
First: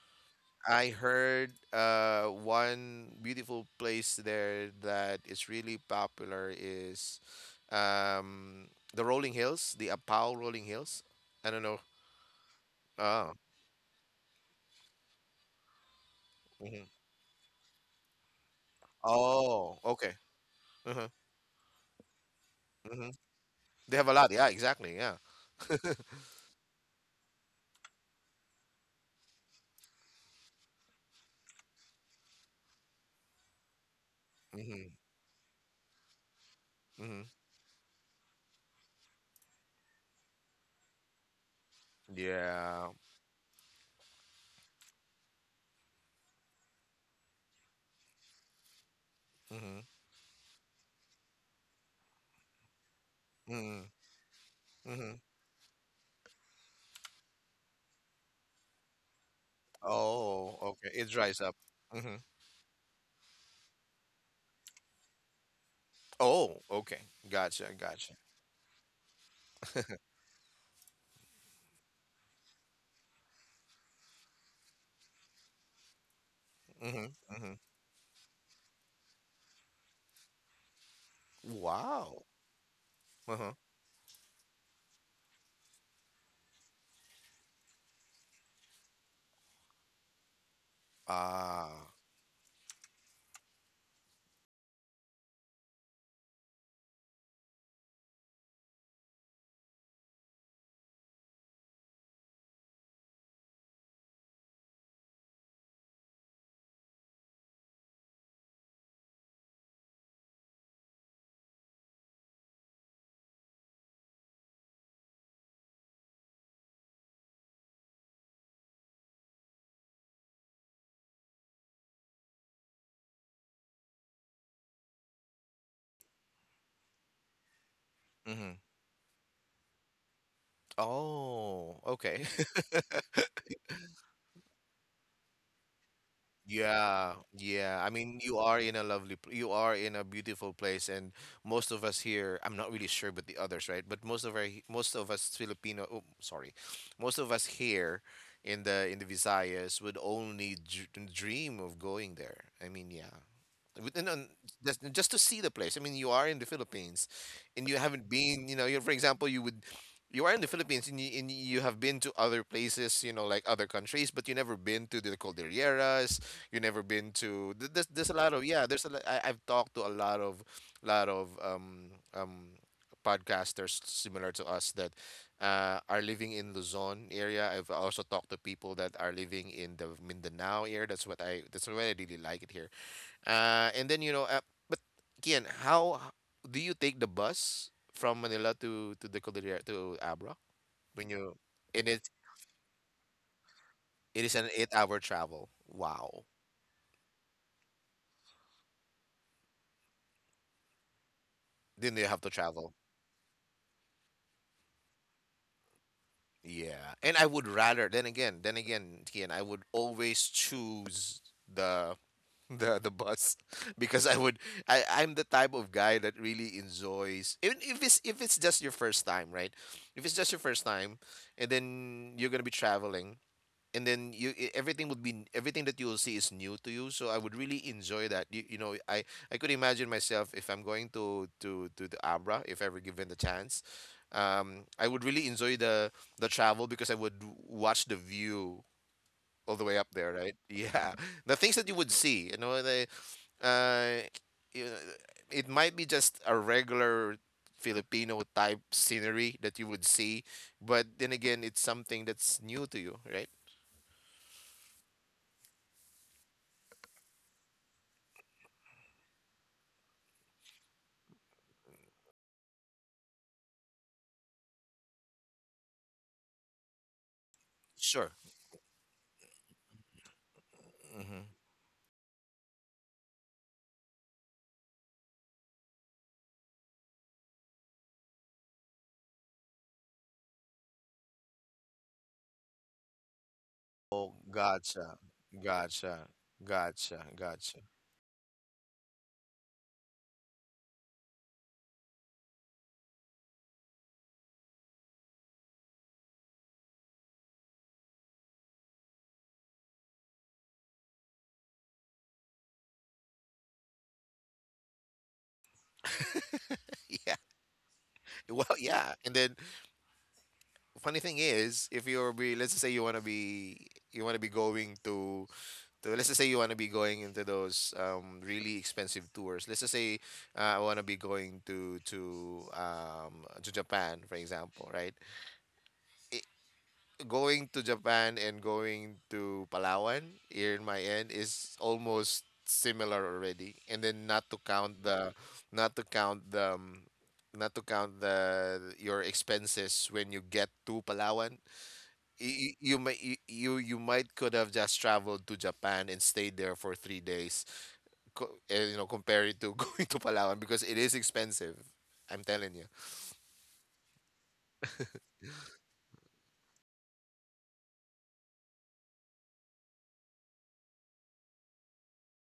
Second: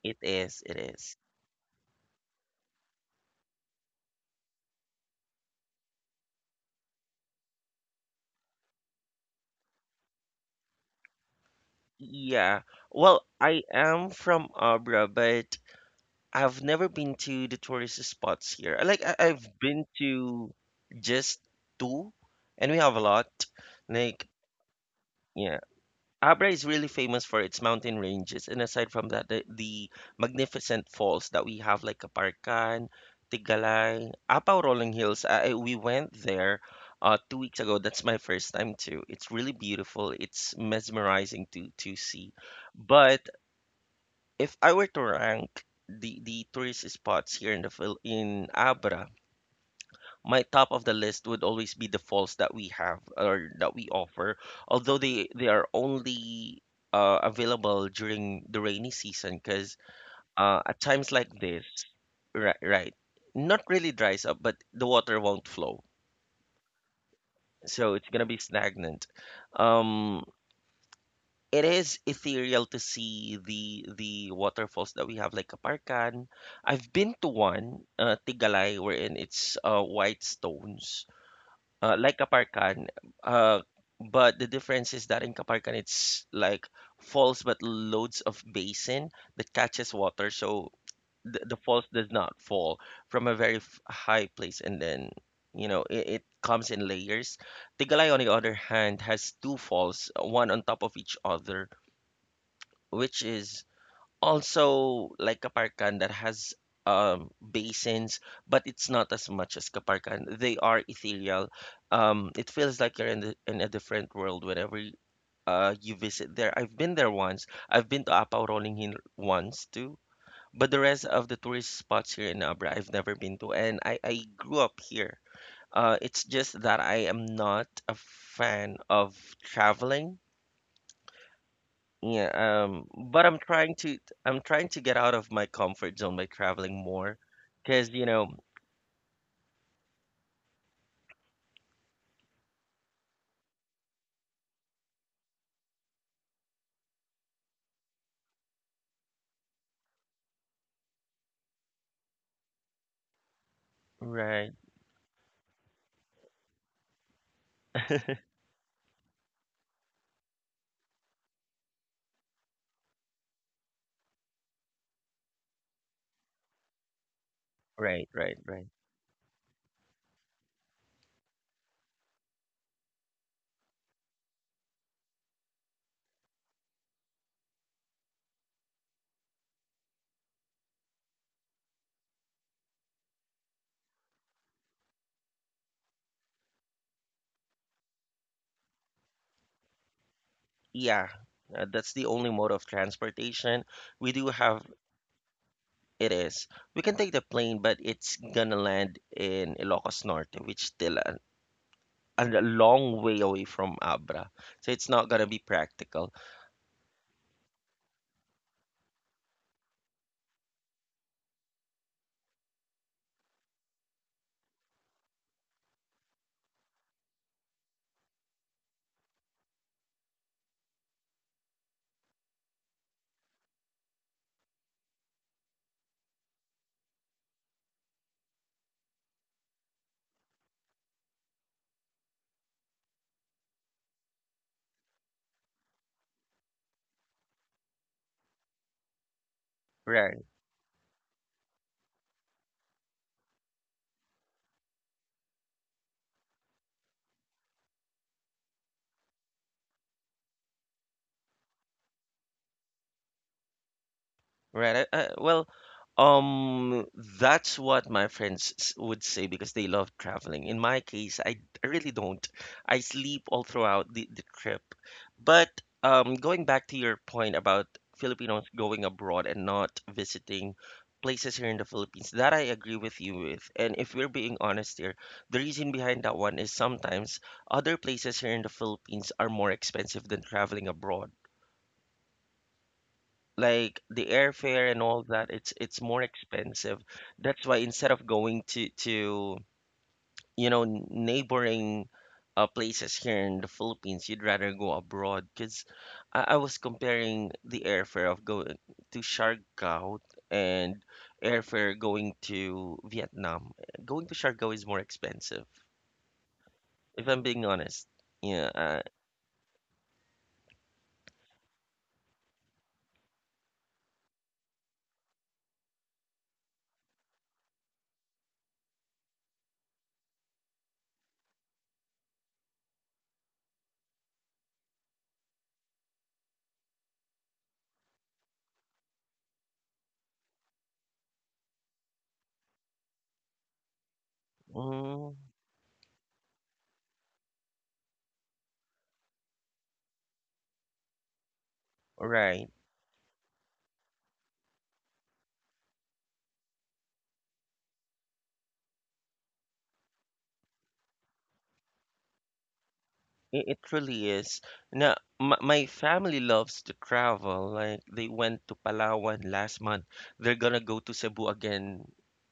A: It is, it
B: I
A: is.
B: heard one beautiful place there that is really popular is um, the Rolling Hills, the Apau Rolling Hills. I don't know.
A: Yeah. Well,
B: Oh,
A: I am from Abra, but I've
B: mhm.
A: never been to the tourist spots here. Like I, I've
B: Oh,
A: been
B: okay.
A: to
B: Hmm.
A: just two, and we have a
B: Hmm.
A: lot.
B: They have a
A: Like
B: lot. Yeah, exactly. Yeah.
A: yeah, Abra is really famous for its mountain ranges, and aside from that, the magnificent falls that we have, like Kaparkan, Tigalay, Apaw Rolling
B: Hmm.
A: Hills. We went there.
B: Hmm.
A: Two weeks ago, that's my first time too. It's really beautiful. It's mesmerizing to see,
B: Yeah.
A: but if I were to rank the tourist spots here in the in Abra,
B: Hmm.
A: my top of the list would always be the falls that we have or that
B: Hmm.
A: we offer, although
B: Hmm.
A: they are only available during the rainy season. Because
B: Oh,
A: at
B: okay. It
A: times like
B: dries up.
A: this,
B: Hmm.
A: right, right, not really dries up, but the water won't flow,
B: Oh, okay. Gotcha.
A: so it's
B: Gotcha.
A: gonna be stagnant. Um, it is ethereal to see the waterfalls that we have, like Kaparkan. I've
B: Hmm.
A: been to
B: Hmm.
A: one, Tigalay, wherein it's white stones, like
B: Wow.
A: Kaparkan.
B: Uh-huh.
A: Uh, but the difference is that in Kaparkan it's like falls but loads of basin that catches water, so the falls
B: Ah.
A: does not fall from a very high place, and then you know it comes in layers. Tigalay, on the other hand, has two falls, one on top of each other, which is also like Kaparkan that has basins, but it's not as much as Kaparkan. They are ethereal. It feels like you're in, the, in a different world whenever you visit there. I've been there once. I've been to Apao Rolling Hill once too. But the rest of the tourist spots here in Abra, I've never been to. And I grew up here. It's just that I am not a
B: Mhm.
A: fan of traveling.
B: Oh, okay.
A: Yeah,
B: [LAUGHS]
A: but I'm trying to get out of my comfort zone by traveling
B: Yeah,
A: more,
B: yeah.
A: because
B: I
A: you
B: mean,
A: know,
B: you are in a lovely, you are in a beautiful place, and most of us here, I'm not really sure, but the others, right? But most of our, most of us Filipino, oh, sorry, most of us here in the Visayas would only dr dream of going there. I mean, yeah, with, and then
A: right,
B: just to see the place. I mean, you are in the Philippines, and you haven't been. You know, you for example, you would, you are in the Philippines, and you have been to other places. You know, like other countries, but you never been to the Cordilleras. You never been to.
A: right,
B: There's a lot
A: right,
B: of yeah.
A: right.
B: There's a lot, I've talked to a lot of podcasters similar to us that are living in Luzon area. I've also talked to people that are living in the Mindanao area. That's what I really like it here and then but again, how do you take the bus from Manila to the Cordillera to Abra
A: Yeah,
B: when you? And
A: that's the
B: it
A: only mode of transportation we
B: it
A: do
B: is an
A: have.
B: eight-hour travel.
A: It
B: Wow.
A: is. We can take the plane, but it's gonna land in Ilocos Norte, which still
B: Then you have
A: a
B: to travel.
A: long way away from Abra, so it's not gonna be practical.
B: Yeah, and I would rather. Then again, Kian, I would always choose the [LAUGHS] the bus [LAUGHS] because I would. I'm the type of guy that really enjoys, even if it's just your first time, right? If it's just your first time, and then you're gonna be traveling, and then you everything would be everything that you will see is new to you, so I would really enjoy that. You know, I could imagine myself if I'm going to the Abra, if ever given the chance, I would really enjoy the travel because I would watch the view all the way up there,
A: Right.
B: right? Yeah [LAUGHS] the things that you would see, you know, the uh you know, it might be just a regular Filipino type scenery that you would see, but then again, it's something that's new to you, right?
A: Right. Well, um, that's what my friends would say because they love traveling. In my case, I really don't. I sleep all throughout the trip. But going back to your point about
B: Sure.
A: Filipinos going abroad and not visiting places here in the Philippines, that I agree with you with. And if we're being honest here, the reason behind that one is sometimes other places here in the Philippines are more expensive than traveling abroad, like the
B: Oh,
A: airfare and
B: gotcha.
A: all that. It's more
B: Gotcha.
A: expensive.
B: Gotcha.
A: That's
B: Gotcha.
A: why instead of going to you know neighboring places here in the Philippines, you'd rather go abroad. Because I was comparing the airfare of going to Siargao and airfare going to Vietnam. Going to Siargao is more expensive, if
B: Yeah.
A: I'm
B: [LAUGHS]
A: being honest.
B: Well,
A: Yeah,
B: yeah. And then, funny thing is, if you're be, let's say you wanna be, you wanna be going to, let's just say you wanna be going into those really expensive tours. Let's just say I wanna be going to Japan, for example, right? I going to Japan and going to Palawan here in my end is almost similar already. And then not to count
A: mm,
B: the not to count the um, not to count the your expenses when you get to Palawan.
A: right.
B: You might you, you you might could have just traveled to Japan and stayed there for 3 days. You know, compare it to [LAUGHS] going to Palawan, because it is expensive. I'm telling you
A: It really is. Now, my family loves to travel. Like they went to Palawan last month. They're gonna go to Cebu again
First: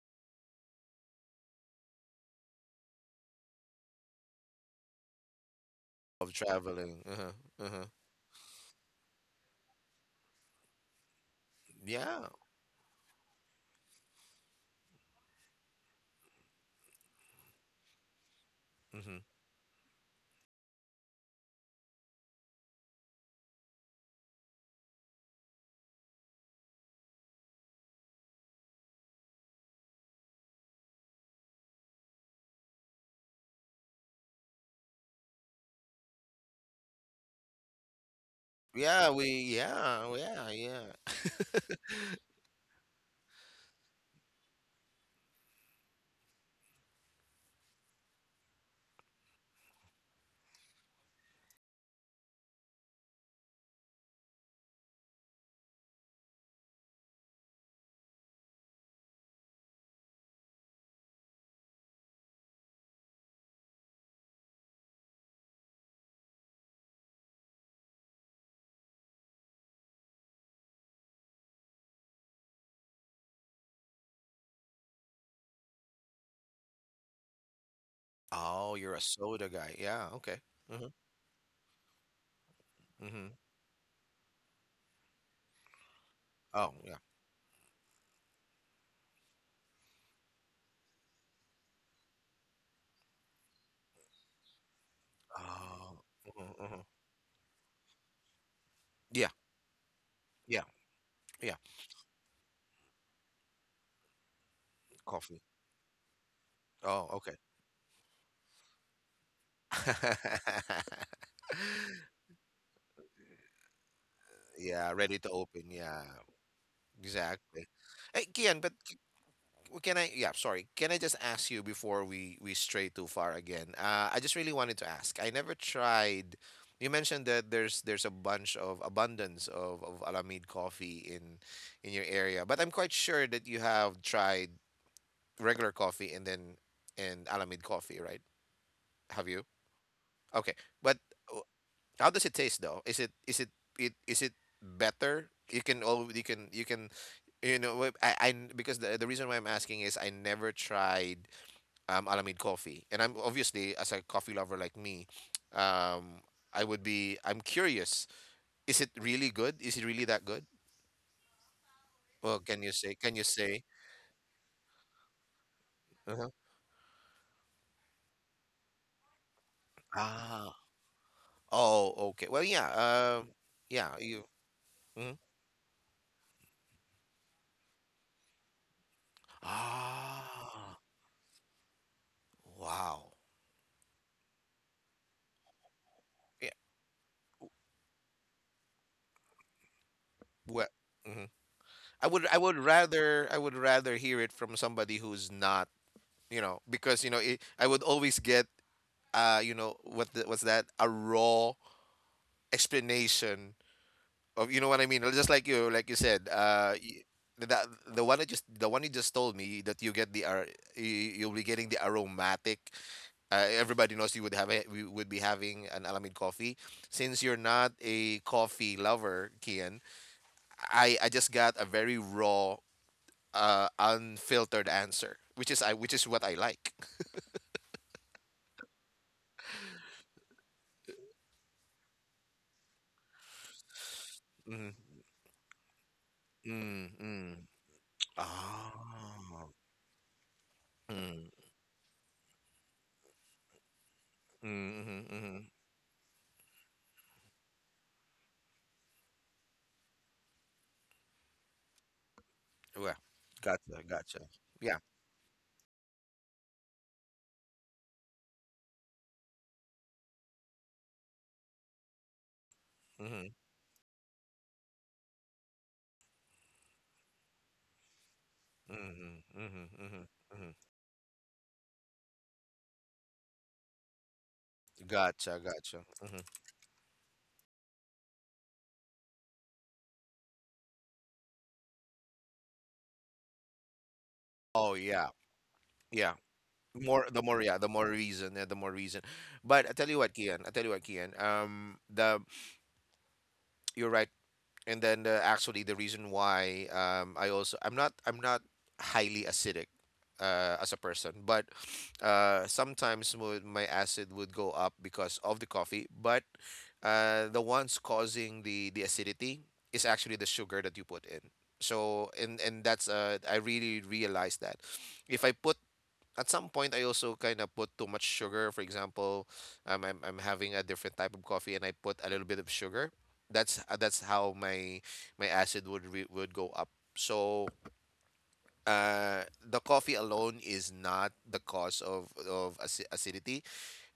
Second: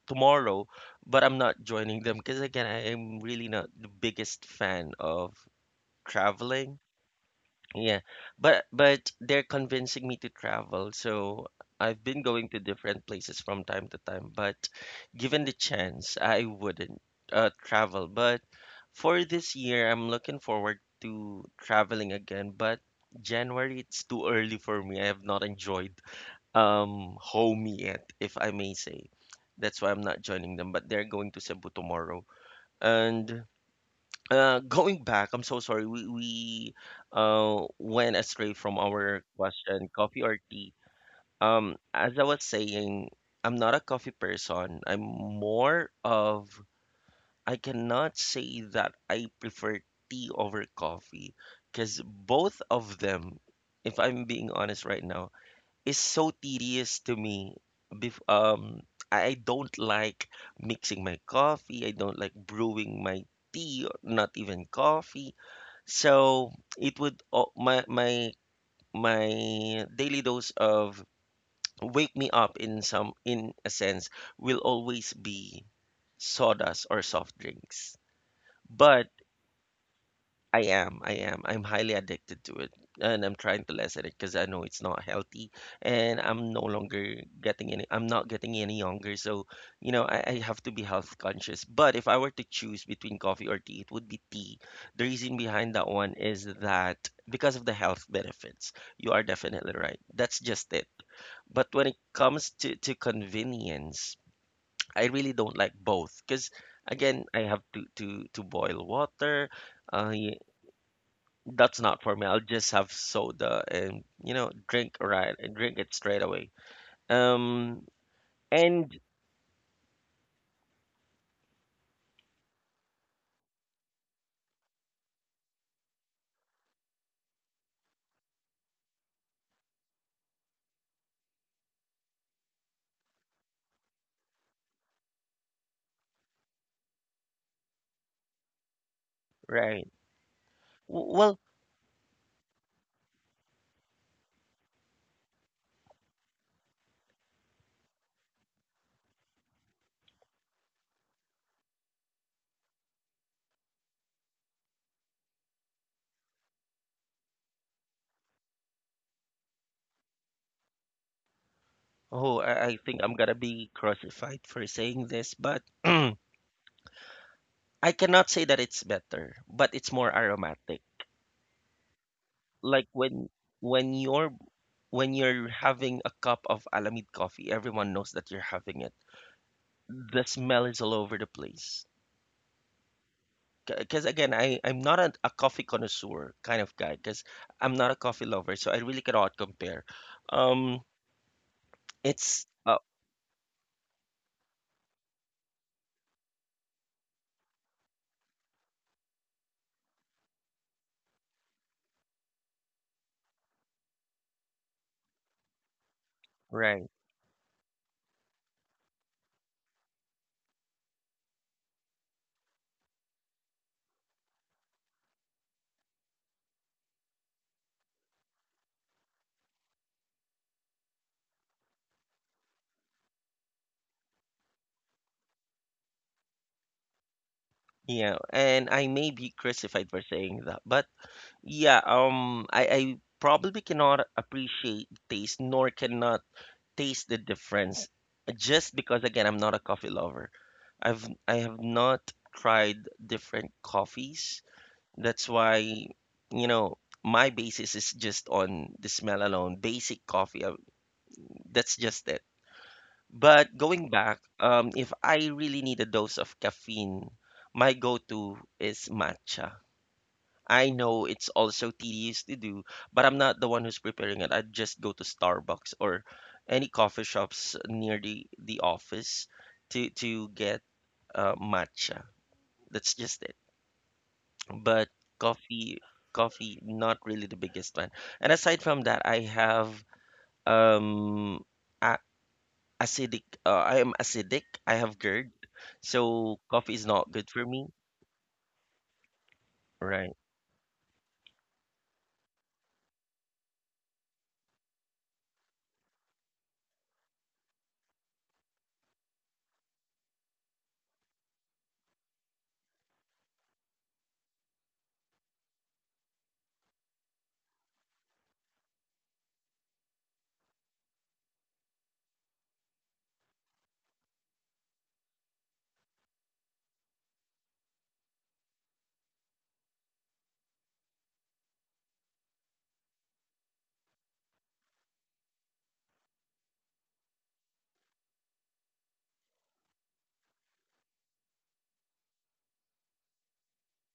A: tomorrow, but I'm not joining them because again, I am really not the biggest fan of
B: of
A: traveling.
B: traveling. Uh-huh, uh-huh.
A: Yeah, but they're convincing me to travel, so I've been
B: Yeah.
A: going to different places from time to time, but given the chance, I wouldn't travel. But
B: Mm-hmm.
A: for this year, I'm looking forward to traveling again, but January, it's too early for me. I have not enjoyed home yet, if I may say. That's why I'm not joining them, but they're going to Cebu tomorrow. And going back, I'm so sorry, we went astray from
B: Yeah,
A: our
B: we,
A: question:
B: yeah, oh,
A: coffee or
B: yeah,
A: tea.
B: yeah.
A: As I was saying, I'm not a coffee person. I'm more of, I cannot say that I prefer tea over coffee because both of them, if I'm being honest right now, is so tedious to me. Bef I don't like mixing my coffee. I don't like brewing my tea, or not even coffee. So it would my my daily dose of wake me up in some in a sense will always be sodas or soft drinks.
B: Oh, you're a
A: But
B: soda guy. Yeah, okay.
A: I
B: Mm-hmm.
A: am. I am. I'm highly addicted to it, and
B: Mm-hmm.
A: I'm trying to lessen it because I know it's not healthy, and I'm no
B: Oh, yeah.
A: longer getting any. I'm not getting any younger, so you know I have to be health conscious. But if I were to choose between coffee or tea, it would be tea. The reason behind that
B: Oh,
A: one is
B: mm-hmm, mm-hmm.
A: that because of the health benefits. You are
B: Yeah,
A: definitely right. That's
B: yeah,
A: just it.
B: yeah.
A: But when it comes to convenience, I really
B: Coffee.
A: don't like both because
B: Oh,
A: again,
B: okay.
A: I have to boil water. Uh,
B: [LAUGHS]
A: that's not for me. I'll just have soda and
B: Yeah,
A: drink
B: ready to
A: right and
B: open.
A: drink it
B: Yeah,
A: straight away.
B: exactly.
A: Um
B: Hey, Kian, but
A: and
B: well, can I, yeah, sorry. Can I just ask you before we stray too far again? I just really wanted to ask. I never tried. You mentioned that there's a bunch of abundance of Alamid coffee in your area, but I'm quite sure that you have tried regular coffee and then and Alamid coffee, right? Have you?
A: right.
B: Okay. But uh,
A: Well,
B: how does it taste though? Is it is it better? You can all you can you can you know what- I because the reason why I'm asking is I never tried Alameda Coffee. And I'm obviously, as a coffee lover like me, um, I would be. I'm curious. Is it really good? Is it really that good?
A: oh,
B: Well, can you
A: I
B: say?
A: think I'm
B: Can you
A: gonna
B: say?
A: be crucified for saying this, but [CLEARS THROAT]
B: Uh-huh.
A: I cannot say that it's better, but it's more
B: Ah.
A: aromatic.
B: Oh, okay. Well, yeah.
A: Like
B: Um,
A: when
B: yeah. You.
A: you're when
B: Mhm.
A: you're having a cup of Alamid coffee, everyone knows that you're having it. The smell
B: Ah.
A: is all over the place.
B: Wow.
A: Because again I'm not a coffee connoisseur
B: Yeah.
A: kind of guy, because I'm not a coffee lover, so I really cannot compare.
B: Well.
A: Um
B: Mhm. I would. I
A: it's
B: would rather. I would rather hear it from somebody who's not. You know, because you know, it, I would always get. You know, what the, what's that? A raw explanation of, you know what I mean? Just like you said,
A: right.
B: the the one that just the one you just told me that you get the you'll be getting the aromatic. Everybody knows you would have a, we would be having an Alamid coffee. Since you're not a coffee lover, Kian, I just got a very raw, unfiltered answer, which is I which is what I like.
A: Yeah, and I may be crucified for saying that, but yeah, I probably cannot
B: Mm,
A: appreciate taste, nor cannot
B: mm,
A: taste the
B: mm.
A: difference,
B: Oh.
A: just because again I'm not a coffee lover.
B: Mm,
A: I have not tried different coffees.
B: mm, mm,
A: That's
B: mm.
A: why, you know, my basis is just on the smell alone, basic coffee. That's just it.
B: Well,
A: But
B: gotcha,
A: going back,
B: gotcha. Yeah.
A: if I really need a dose of caffeine, my go-to is matcha. I know it's also tedious to do, but I'm
B: Mm-hmm.
A: not the one who's preparing it. I just go to Starbucks or any coffee shops near the
B: Mhm,
A: office
B: mhm, mhm,
A: to
B: mhm.
A: get matcha. That's just it. But
B: Gotcha,
A: coffee
B: gotcha. Mhm.
A: coffee not really the biggest fan. And aside from that, I have um a- acidic, I am acidic,
B: Oh
A: I have
B: yeah,
A: GERD, so
B: yeah.
A: coffee is
B: More
A: not
B: the
A: good
B: more
A: for
B: yeah,
A: me.
B: the more reason, yeah, the more reason. But I tell you what,
A: Right.
B: Kian, I tell you what, Kian. The you're right. And then actually the reason why I also I'm not highly acidic as a person, but sometimes my acid would go up because of the coffee. But the ones causing the acidity is actually the sugar that you put in. So and that's I really realized that if I put, at some point I also kind of put too much sugar. For example, I'm having a different type of coffee and I put a little bit of sugar. That's how my my acid would re would go up. So the coffee alone is not the cause of acidity.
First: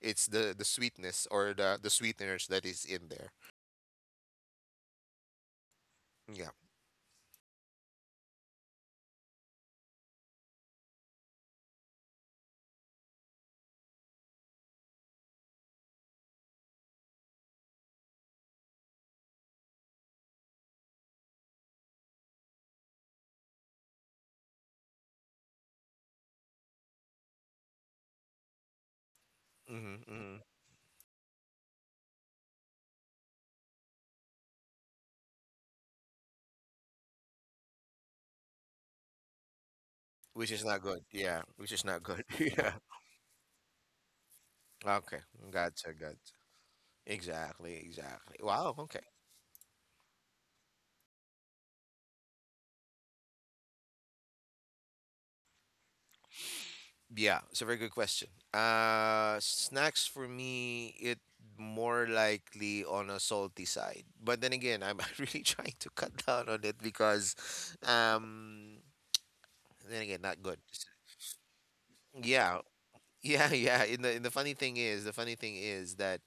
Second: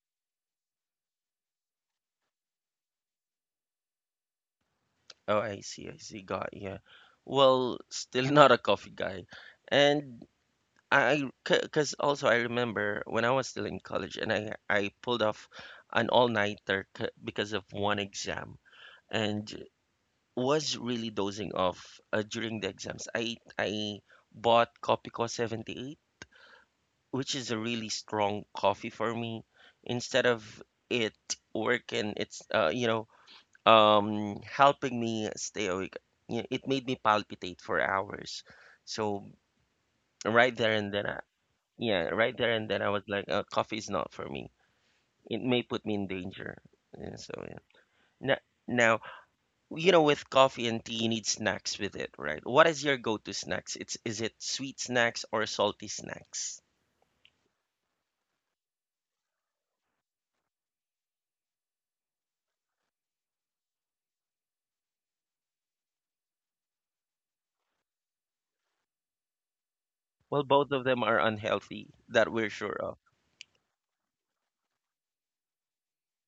B: It's the sweetness or the sweeteners that is in there.
A: Oh I see, I see,
B: Yeah.
A: got yeah. Well, still, [LAUGHS] not a coffee guy. And I because also I remember when I was still in college and I pulled off an all-nighter because of one exam, and was really dozing off during the exams. I bought Copico 78, which is a really strong coffee for me.
B: Mm-hmm,
A: Instead
B: mm-hmm.
A: of it working, it's helping me stay awake. You know, it made me palpitate for hours. So
B: Which
A: right
B: is
A: there
B: not
A: and
B: good.
A: then, I,
B: Yeah, which is not
A: yeah,
B: good.
A: right
B: [LAUGHS]
A: there and
B: Yeah.
A: then I was like, coffee is not for me.
B: Okay.
A: It may put
B: Gotcha,
A: me in
B: gotcha.
A: danger. Yeah, so yeah.
B: Exactly,
A: Now,
B: exactly. Wow,
A: now,
B: okay.
A: you know, with coffee and tea, you need snacks with it, right? What is your go-to snacks? It's is it sweet snacks or salty snacks?
B: Yeah, it's a very good question. Snacks for me, it more likely on a salty side. But then again, I'm [LAUGHS] really trying to cut down on it because, um, then again, not
A: Well,
B: good.
A: both of them are unhealthy, that we're
B: Yeah,
A: sure of.
B: yeah, [LAUGHS] yeah. And the funny thing is, the funny thing is that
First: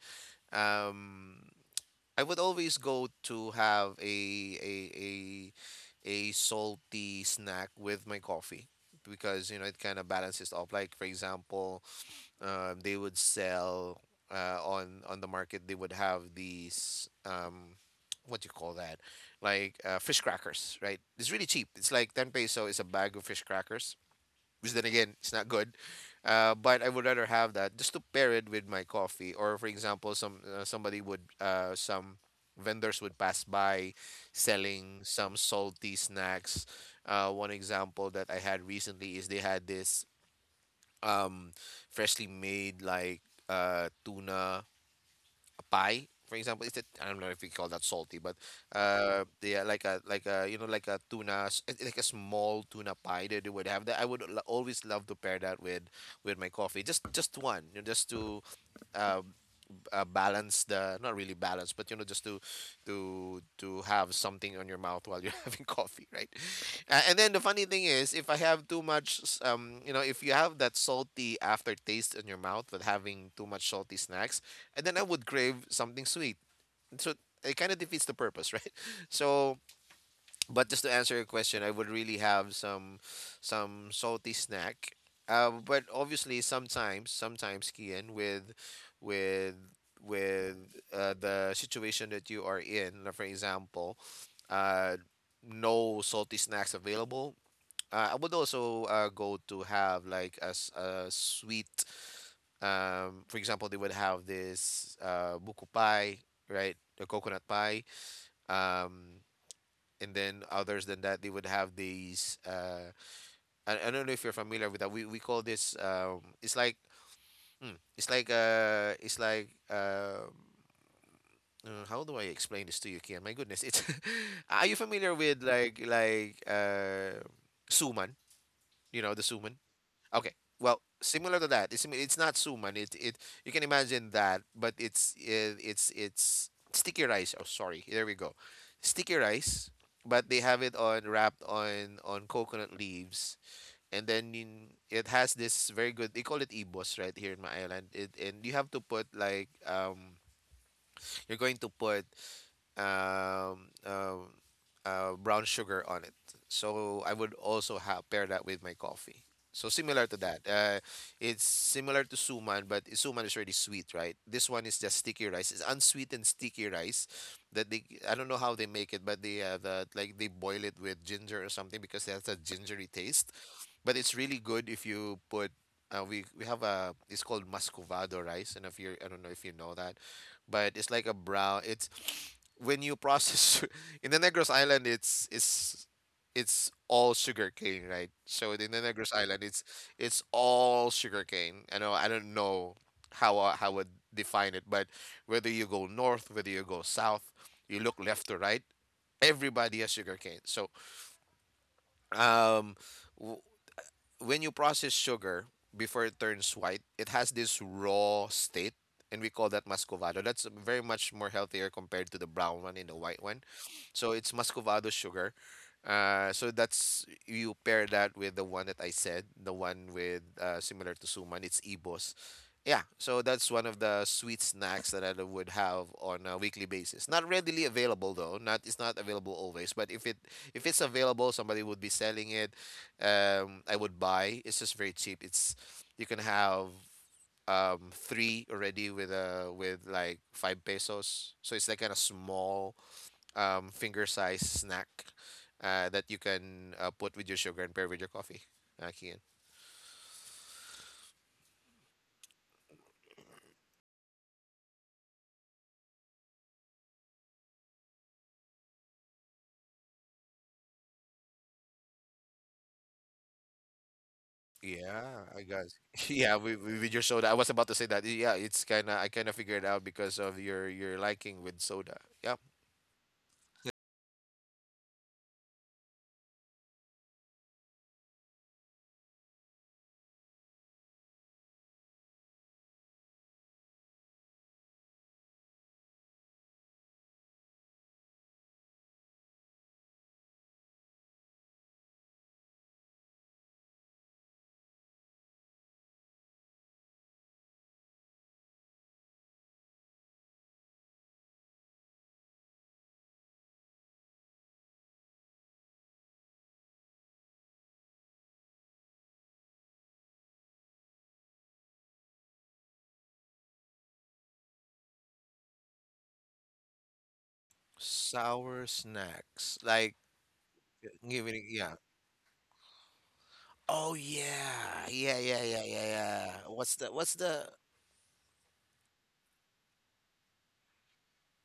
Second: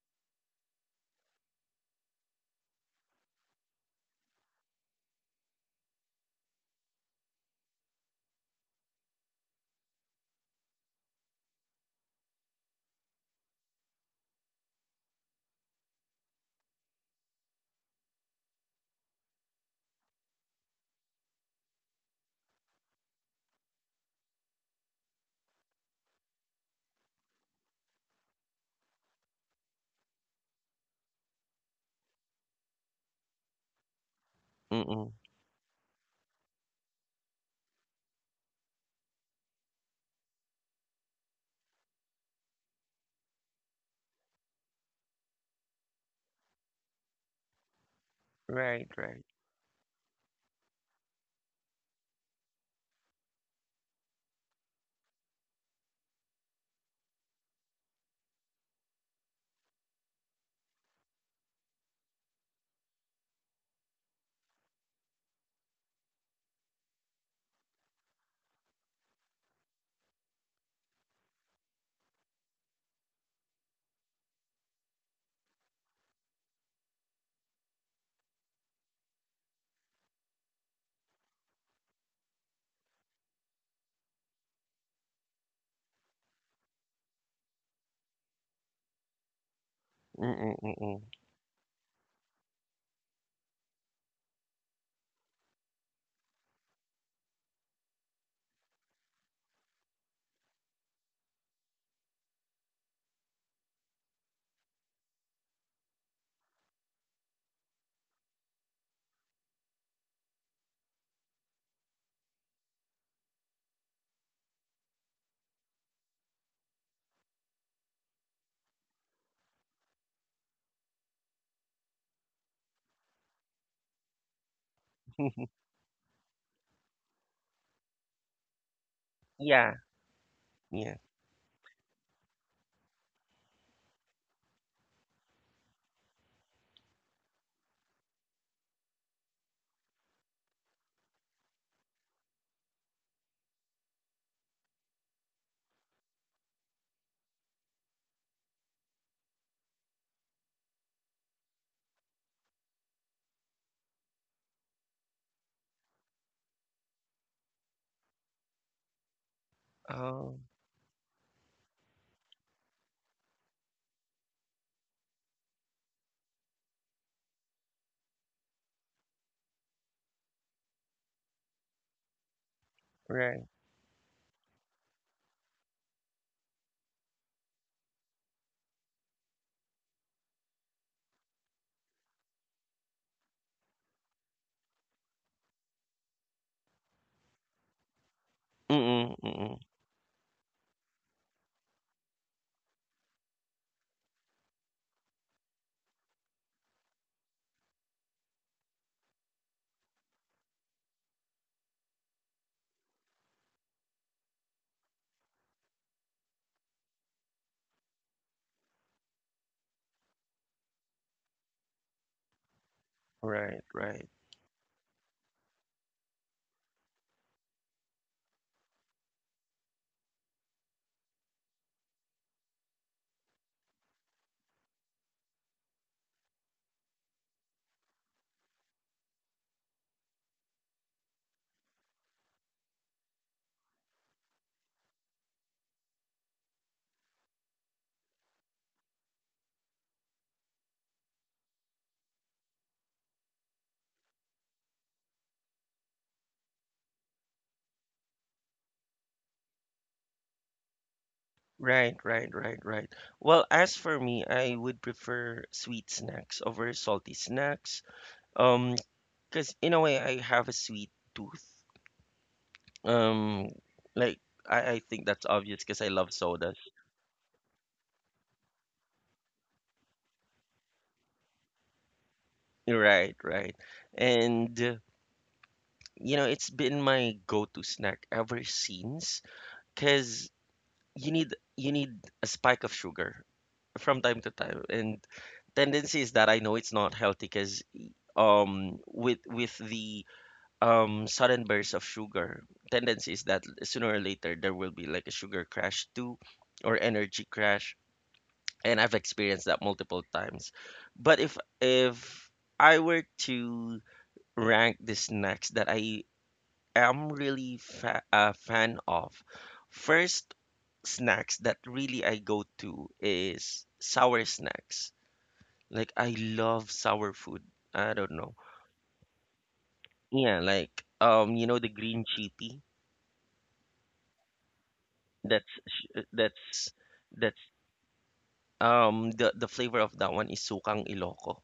B: um, I would always go to have a salty snack with my coffee because you know it kind of balances off. Like for example, they would sell on the market. They would have these what do you call that? Like fish crackers, right? It's really cheap. It's like 10 peso is a bag of fish crackers. Which then again, it's not good. But I would rather have that just to pair it with my coffee. Or for example, some somebody would some vendors would pass by selling
A: Mm-mm.
B: some salty snacks. One example that I had recently is they had this um freshly made like tuna pie, for example, is it? I don't know if we call that salty, but
A: Right, right.
B: yeah, like a like a, you know, like a tuna like a small tuna pie that they would have, that I would always love to pair that with my coffee, just one, you know, just to um balance the, not really balance, but you know just to have something on your mouth while you're [LAUGHS] having coffee, right? And then the funny thing is, if I have too much, you know, if you have that salty aftertaste in your mouth with having too much salty snacks, and then I would crave something sweet. So it kind of defeats the purpose, [LAUGHS] right? So but just to answer your question, I would really have some salty snack. But obviously, sometimes, Kian, with
A: Mm-mm,
B: with
A: mm-mm.
B: uh, the situation that you are in, like for example, uh, no salty snacks available. I would also go to have like a sweet. For example, they would have this buko pie, right? The coconut pie. Um, and then others than that they would have these. I don't know if you're familiar with that we call this it's like it's like it's like how do I explain this to you, Kian? My goodness, it's [LAUGHS] are you familiar with like suman? You know the suman?
A: Yeah,
B: Okay. Well,
A: yeah.
B: similar to that. It's not suman. It, you can imagine that, but it's it, it's sticky rice. Oh, sorry. There we go. Sticky rice, but they have it on wrapped on coconut leaves, and then in, it has this very good. They call it ibos right here in my island. It and you have to put like you're going to put um, um, brown sugar on it. So I would also have pair that with my coffee. So similar to that,
A: Oh,
B: it's similar to suman, but suman is already sweet, right? This one is just sticky rice. It's unsweetened sticky rice that they I don't know how they make it, but they have that like they boil it with ginger or something because it has a gingery taste.
A: right.
B: But it's really good if you put. We have a it's called muscovado rice, and if you I don't know if you know that, but it's like a brown. It's when you process [LAUGHS] in the Negros Island, it's all sugarcane, right? So in the Negros
A: Mm-mm,
B: Island,
A: mm-mm.
B: it's all sugarcane. I know I don't know how I would define it, but whether you go north, whether you go south, you look left to right, everybody has sugarcane. Um, w- when you process sugar before it turns white, it has this raw state, and we call that muscovado. That's very much more healthier compared to the brown one and the white one.
A: Right, right.
B: So it's muscovado sugar. So that's you pair that with the one that I said, the one with similar to suman. It's ibos. Yeah, so that's one of the sweet snacks that I would have on a weekly basis. Not readily available though. Not it's not available always, but if it's available, somebody would be selling it I would buy. It's just very cheap. It's you can have three already with like five pesos. So it's like kind of small finger size snack that you can put with your sugar and pair with your coffee. Kian.
A: Right, right, right, right. Well, as for me, I would prefer sweet snacks over salty snacks. Um, because in a way, I have a sweet tooth. Um, like I think
B: Yeah,
A: that's
B: I
A: obvious
B: guess.
A: because I
B: [LAUGHS]
A: love
B: Yeah,
A: sodas.
B: with your soda. I was about to say that. Yeah, it's kind of I kind of figured out because of your liking with soda. Yep.
A: Right, right. And you know, it's been my go-to snack ever since because you need you need a spike of sugar from time to time. And tendency is that I know it's not healthy because with the sudden burst of sugar, tendency is that sooner or later there will be like a sugar crash too, or energy crash, and I've experienced that multiple times. But if I were to rank the snacks that I am really a fan of, first, snacks that really I go to is sour snacks. Like I love sour food. I don't know.
B: Sour snacks. Like
A: Yeah, like
B: giving
A: you know, the
B: yeah.
A: green chili.
B: Oh yeah. Yeah, yeah, yeah, yeah, yeah.
A: That's
B: What's the
A: that's the flavor of that one is sukang Ilocos.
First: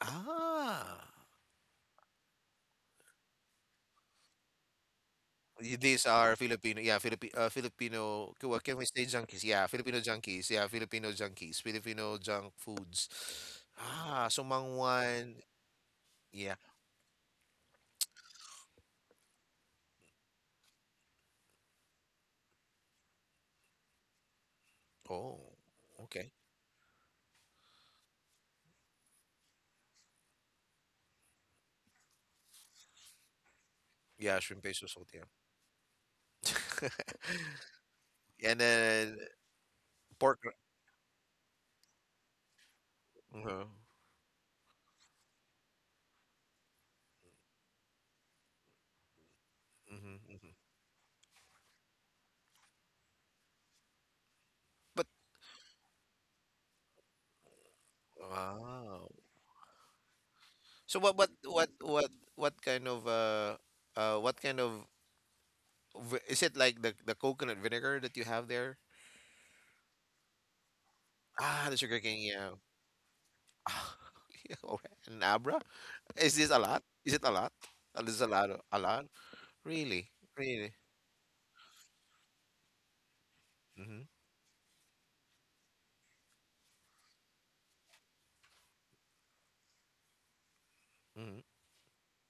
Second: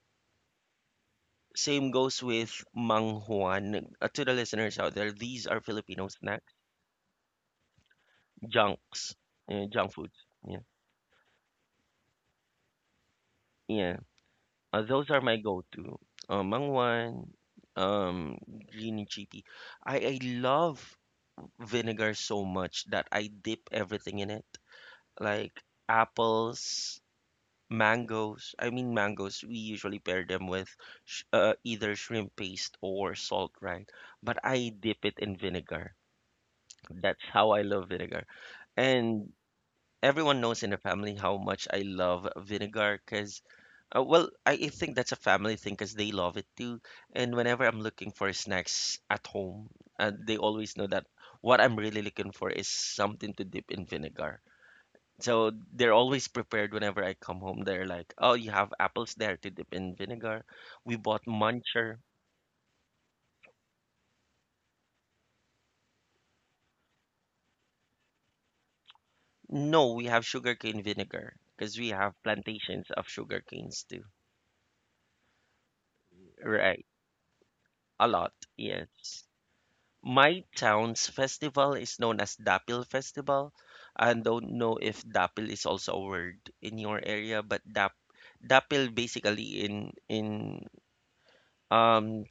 B: ah.
A: Same goes with manghuan. To the listeners out there, these are
B: Y- These
A: Filipino
B: are
A: snacks,
B: Filipino, yeah, Filipino, c- what can we say,
A: junks,
B: junkies? Yeah,
A: junk
B: Filipino
A: foods.
B: junkies.
A: Yeah,
B: Yeah, Filipino junkies. Filipino junk foods.
A: yeah.
B: Ah, so
A: Those are my
B: mangwan.
A: go-to.
B: Yeah.
A: Manghuan, um, green chiti. I love vinegar so much that I dip everything in it,
B: Oh,
A: like
B: okay.
A: apples, mangoes. I mean mangoes. We usually pair them with sh either shrimp paste or salt, right? But
B: Yeah, shrimp
A: I
B: pesto
A: dip
B: salt,
A: it
B: yeah.
A: in vinegar.
B: [LAUGHS]
A: That's how I love vinegar.
B: And then
A: And everyone
B: pork.
A: knows in the family how much I love vinegar because,
B: Uh-huh.
A: well, I think that's a family thing because they love it too. And whenever I'm looking for snacks at home,
B: hmm
A: they
B: hmm
A: always know that what I'm really looking for is something to dip in vinegar.
B: But
A: So they're always prepared whenever I come home. They're like, oh, you have
B: wow.
A: apples there to dip in vinegar. We
B: So
A: bought muncher.
B: what kind of v- is it like the coconut vinegar that you have there?
A: No, we have sugarcane vinegar
B: Ah, the
A: because we
B: sugar
A: have
B: cane, yeah.
A: plantations of sugarcanes
B: Ah,
A: too.
B: [LAUGHS] Yeah, all right. And Abra? Is this a lot?
A: Right.
B: Is it a lot?
A: A
B: This is a
A: lot.
B: lot. Of- A
A: Yes.
B: lot? Really?
A: My
B: Really?
A: town's festival is known as Dapil Festival.
B: Mm-hmm.
A: I don't know if Dapil is also a word in your area, but Dapil basically in
B: Mm-hmm.
A: um